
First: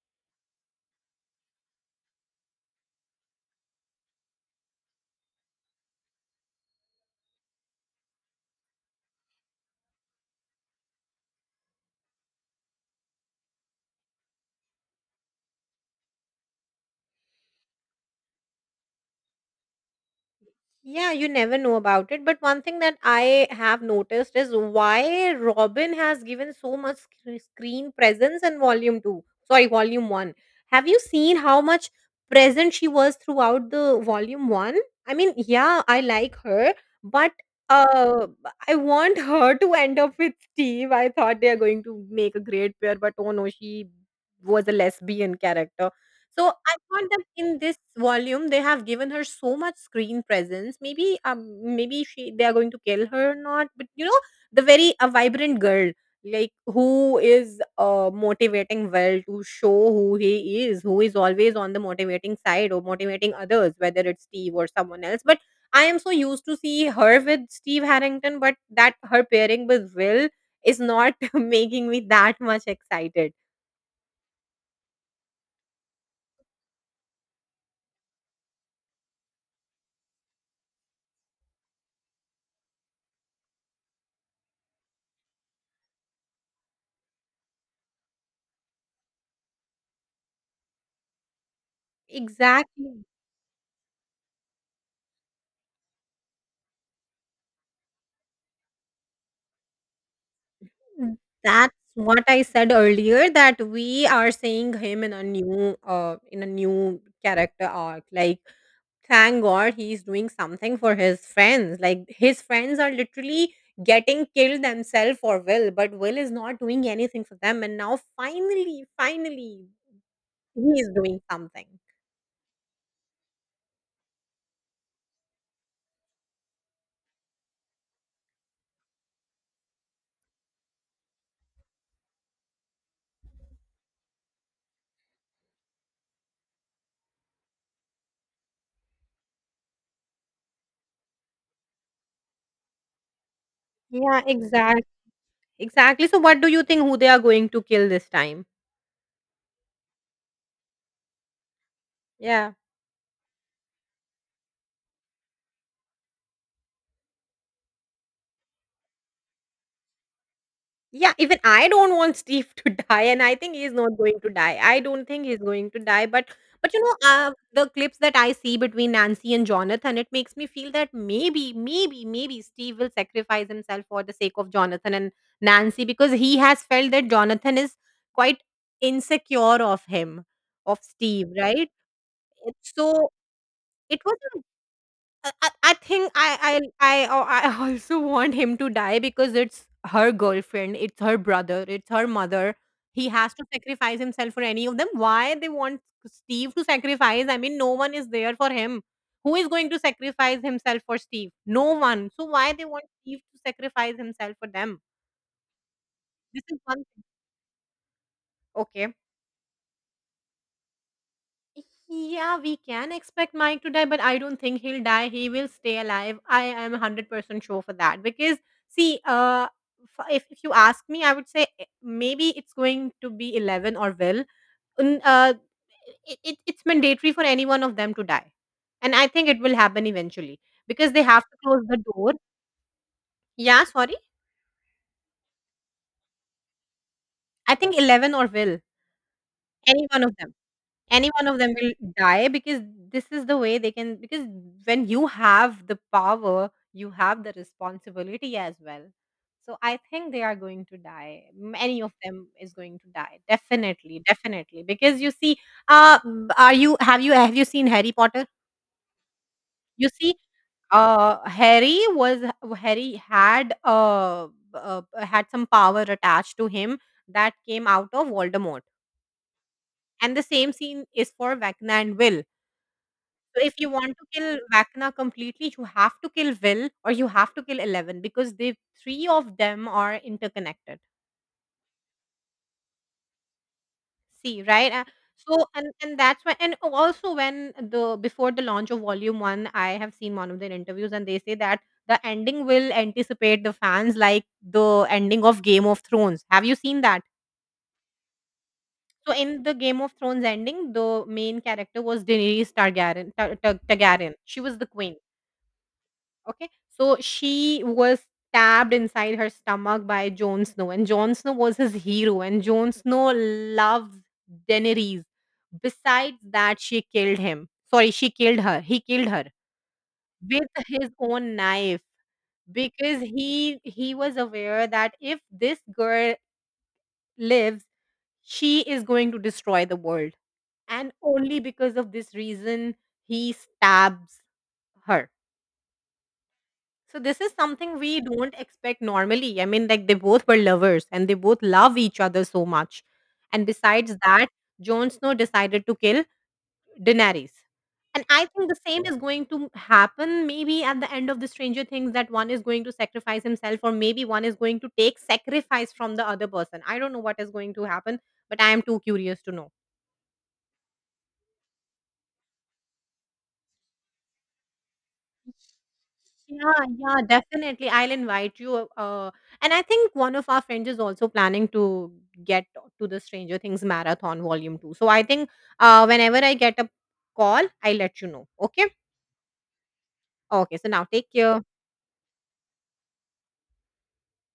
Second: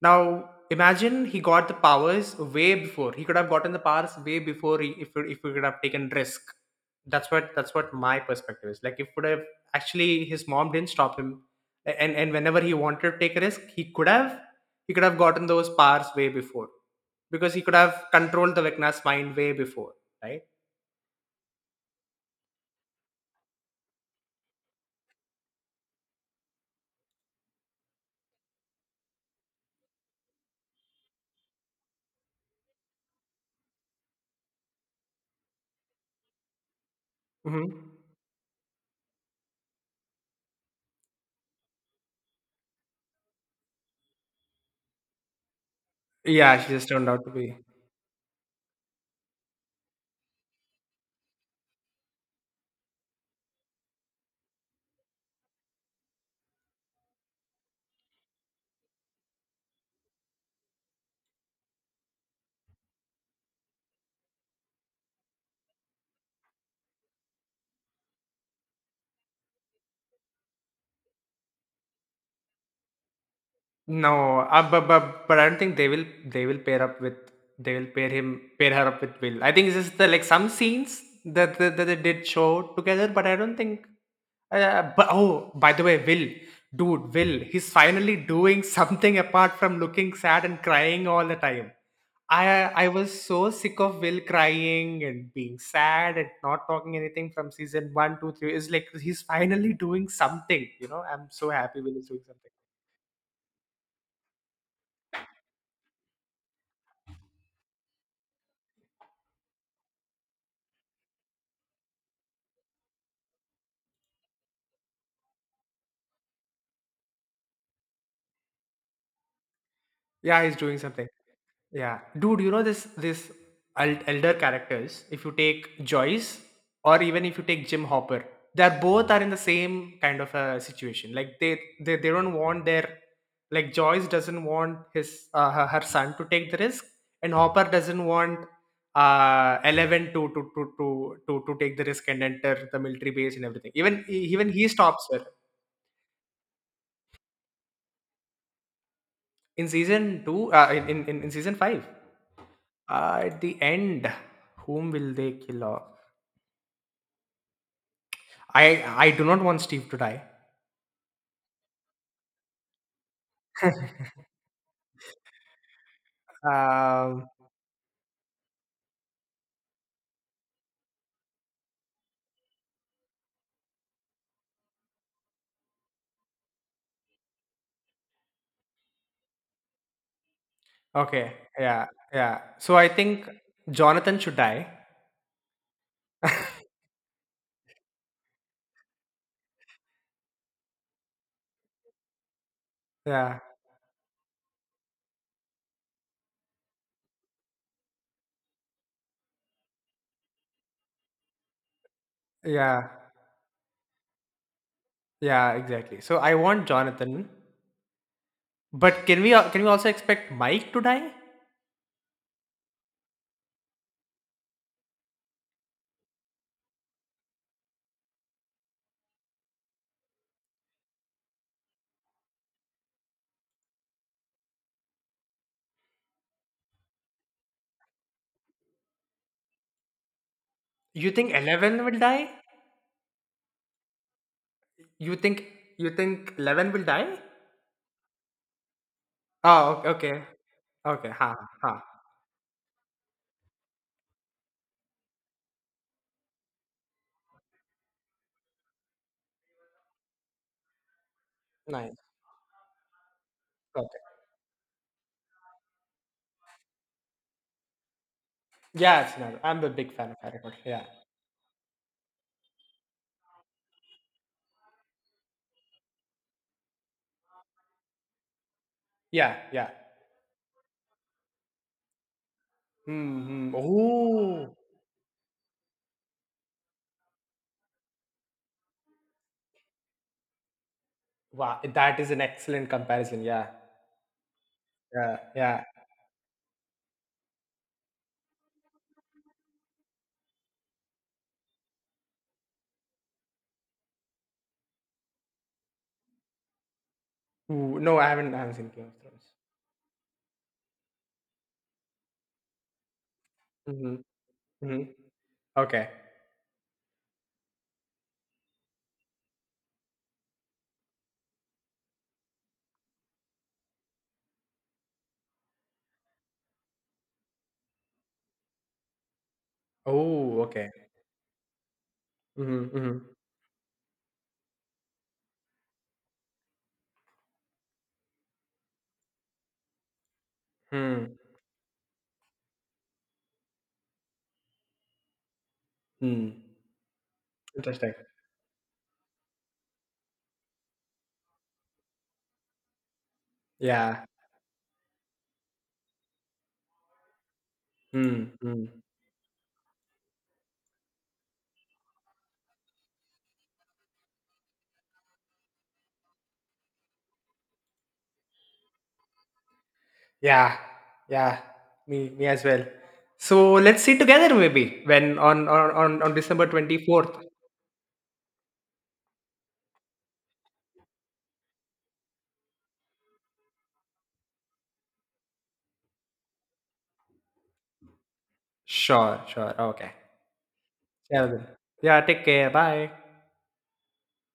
Speaker 1: Now imagine he got the powers way before. He could have gotten the powers way before if he could have taken risk. That's what my perspective is. Like if would have actually his mom didn't stop him, and whenever he wanted to take a risk, he could have, he could have gotten those powers way before, because he could have controlled the Vecna's mind way before, right?
Speaker 2: Yeah, you never know about it. But one thing that I have noticed is why Robin has given so much screen presence in volume two. Sorry, volume one. Have you seen how much present she was throughout the volume one? I mean, yeah, I like her, but
Speaker 1: Hmm.
Speaker 2: uh, I want her to end up with Steve. I thought they are going to make a great pair, but oh no, she was a lesbian character. So
Speaker 1: Yeah, she
Speaker 2: I
Speaker 1: just turned
Speaker 2: thought
Speaker 1: out
Speaker 2: that
Speaker 1: to be.
Speaker 2: in this volume they have given her so much screen presence. Maybe maybe she they are going to kill her or not. But you know, the very a vibrant girl, like who is motivating well to show who he is, who is always on the motivating side or motivating others, whether it's Steve or someone else. But I am so used to see her with Steve Harrington, but that her pairing with Will is not making me that much excited.
Speaker 1: No, but I don't think they will, they will pair up with, they will pair him pair her up with Will. I think it's just like some scenes that, that they did show together, but I don't think. But oh, by the way, Will, dude, Will, he's finally doing something apart from looking sad and crying all the time. I I
Speaker 2: Exactly.
Speaker 1: was so sick of Will crying and being sad and not talking anything from season one, two, three. It's like he's finally doing something. You know,
Speaker 2: Mm,
Speaker 1: I'm so
Speaker 2: that's
Speaker 1: happy Will is doing
Speaker 2: what I
Speaker 1: something.
Speaker 2: said earlier, that we are seeing him in a new character arc. Like thank God he's doing something for his friends. Like his friends are literally getting killed themselves for Will, but Will is not doing anything for them, and now finally, finally
Speaker 1: Yeah, he's
Speaker 2: he
Speaker 1: doing
Speaker 2: is
Speaker 1: something.
Speaker 2: doing something.
Speaker 1: Yeah, dude, you know this elder characters. If you take Joyce, or even if you take Jim Hopper, they're both are in the same kind of a situation. Like they don't want their, like Joyce doesn't want her son to take the risk, and Hopper doesn't want Eleven to take the risk and enter the military base and everything.
Speaker 2: Yeah,
Speaker 1: Even he
Speaker 2: exactly.
Speaker 1: stops her.
Speaker 2: Exactly. So what do you think who they are going to kill this time?
Speaker 1: In season two, in season five,
Speaker 2: Yeah.
Speaker 1: at the end, whom will they kill off? I I do not want Steve to die.
Speaker 2: Yeah, even I don't want Steve to die, and I think he's not going to die. I don't think he's going to die, but
Speaker 1: Um.
Speaker 2: the clips that I see between Nancy and Jonathan, it makes me feel that maybe, maybe, maybe Steve will sacrifice himself for the sake of Jonathan and Nancy because he has felt that Jonathan is quite insecure of him, of Steve,
Speaker 1: Okay.
Speaker 2: right?
Speaker 1: Yeah. Yeah. So I
Speaker 2: So
Speaker 1: think
Speaker 2: it was
Speaker 1: Jonathan should
Speaker 2: a
Speaker 1: die.
Speaker 2: I think I oh, I also want him to die because it's her girlfriend, it's her brother, it's her mother. He has
Speaker 1: Yeah.
Speaker 2: to sacrifice himself for any of them. Why they want Steve to sacrifice? I mean, no one is there for him. Who is going to sacrifice himself for Steve? No one. So why they want
Speaker 1: Yeah.
Speaker 2: Steve to sacrifice himself for them?
Speaker 1: Yeah. Exactly. So I
Speaker 2: This is
Speaker 1: want
Speaker 2: one thing.
Speaker 1: Jonathan,
Speaker 2: Okay.
Speaker 1: but can we, can we also expect Mike to die?
Speaker 2: Yeah, we can expect Mike to die, but I don't think he'll die. He will stay alive. I am 100% sure for that. Because, see, if you ask me, I would say maybe it's going to be 11 or Will. N- Uh, it's mandatory for any one of them to die. And I think it will happen eventually because they
Speaker 1: You
Speaker 2: have
Speaker 1: think
Speaker 2: to close the
Speaker 1: Eleven will
Speaker 2: door.
Speaker 1: die?
Speaker 2: Yeah, sorry.
Speaker 1: You think you think Eleven will die?
Speaker 2: I think 11 or Will,
Speaker 1: Oh.
Speaker 2: any one of
Speaker 1: Okay.
Speaker 2: them.
Speaker 1: Okay.
Speaker 2: Any
Speaker 1: Okay.
Speaker 2: one
Speaker 1: Ha. Ha.
Speaker 2: of them will
Speaker 1: Ha.
Speaker 2: die because this is the way they can, because when you have the power, you have the responsibility as well. So I think they are going to die. Many of
Speaker 1: Nice.
Speaker 2: them is going to die. Definitely,
Speaker 1: Okay.
Speaker 2: definitely. Because you see, uh, are you have you have you seen Harry Potter?
Speaker 1: Yeah, it's not. I'm a
Speaker 2: You
Speaker 1: big fan
Speaker 2: see,
Speaker 1: of Harry Potter. Yeah.
Speaker 2: uh, Harry was Harry had had some power attached to him that came out of Voldemort,
Speaker 1: Yeah, yeah.
Speaker 2: and the same scene is for Vecna and Will. So
Speaker 1: Mm-hmm.
Speaker 2: if you want to kill
Speaker 1: Oh,
Speaker 2: Vecna completely, you have to kill Will or you have to kill 11 because the three of them are interconnected.
Speaker 1: wow. That is an excellent comparison. Yeah.
Speaker 2: See, right? Uh,
Speaker 1: Yeah,
Speaker 2: so
Speaker 1: yeah.
Speaker 2: and that's why, and also when the before the launch of Volume One, I have seen one of their interviews and they say that the ending will anticipate the fans like the ending of Game of Thrones. Have you seen that?
Speaker 1: Ooh, no, I haven't, seen Game of
Speaker 2: So
Speaker 1: Thrones.
Speaker 2: in the Game of Thrones ending, the main character was Daenerys Targaryen.
Speaker 1: Mm-hmm.
Speaker 2: Targaryen. She was the
Speaker 1: Mm-hmm.
Speaker 2: queen.
Speaker 1: Okay.
Speaker 2: Okay. So she was stabbed inside her stomach by Jon Snow, and Jon Snow was his hero, and Jon Snow loves Daenerys. Besides that, she killed him. Sorry, she killed her. He killed her
Speaker 1: Oh,
Speaker 2: with
Speaker 1: okay.
Speaker 2: his own knife
Speaker 1: Mm-hmm. Mm-hmm.
Speaker 2: because he was aware that if this girl lives, she is going to destroy the world. And
Speaker 1: Hmm.
Speaker 2: only because of this reason, he stabs her.
Speaker 1: Hmm.
Speaker 2: So this is something
Speaker 1: Interesting.
Speaker 2: we don't expect normally. I mean, like they both were lovers and they both love each other so much. And besides
Speaker 1: Yeah.
Speaker 2: that, Jon Snow decided to kill Daenerys. And
Speaker 1: Hmm.
Speaker 2: I think the
Speaker 1: Hmm.
Speaker 2: same is going to happen maybe at the end of the Stranger Things, that one is going to sacrifice himself, or maybe one is going to take sacrifice from the other person. I don't know what is going to happen, but I am too curious to know.
Speaker 1: Yeah. Yeah. Me, me as well. So let's see together maybe when on December
Speaker 2: Yeah, yeah,
Speaker 1: 24th.
Speaker 2: definitely. I'll invite you. And I think one of our friends is also planning to get to the Stranger Things Marathon Volume 2. So I think whenever I get a call, I'll let you know. Okay?
Speaker 1: Sure, sure. Okay.
Speaker 2: Okay. So now take
Speaker 1: Yeah,
Speaker 2: care.
Speaker 1: then. Yeah, take care. Bye.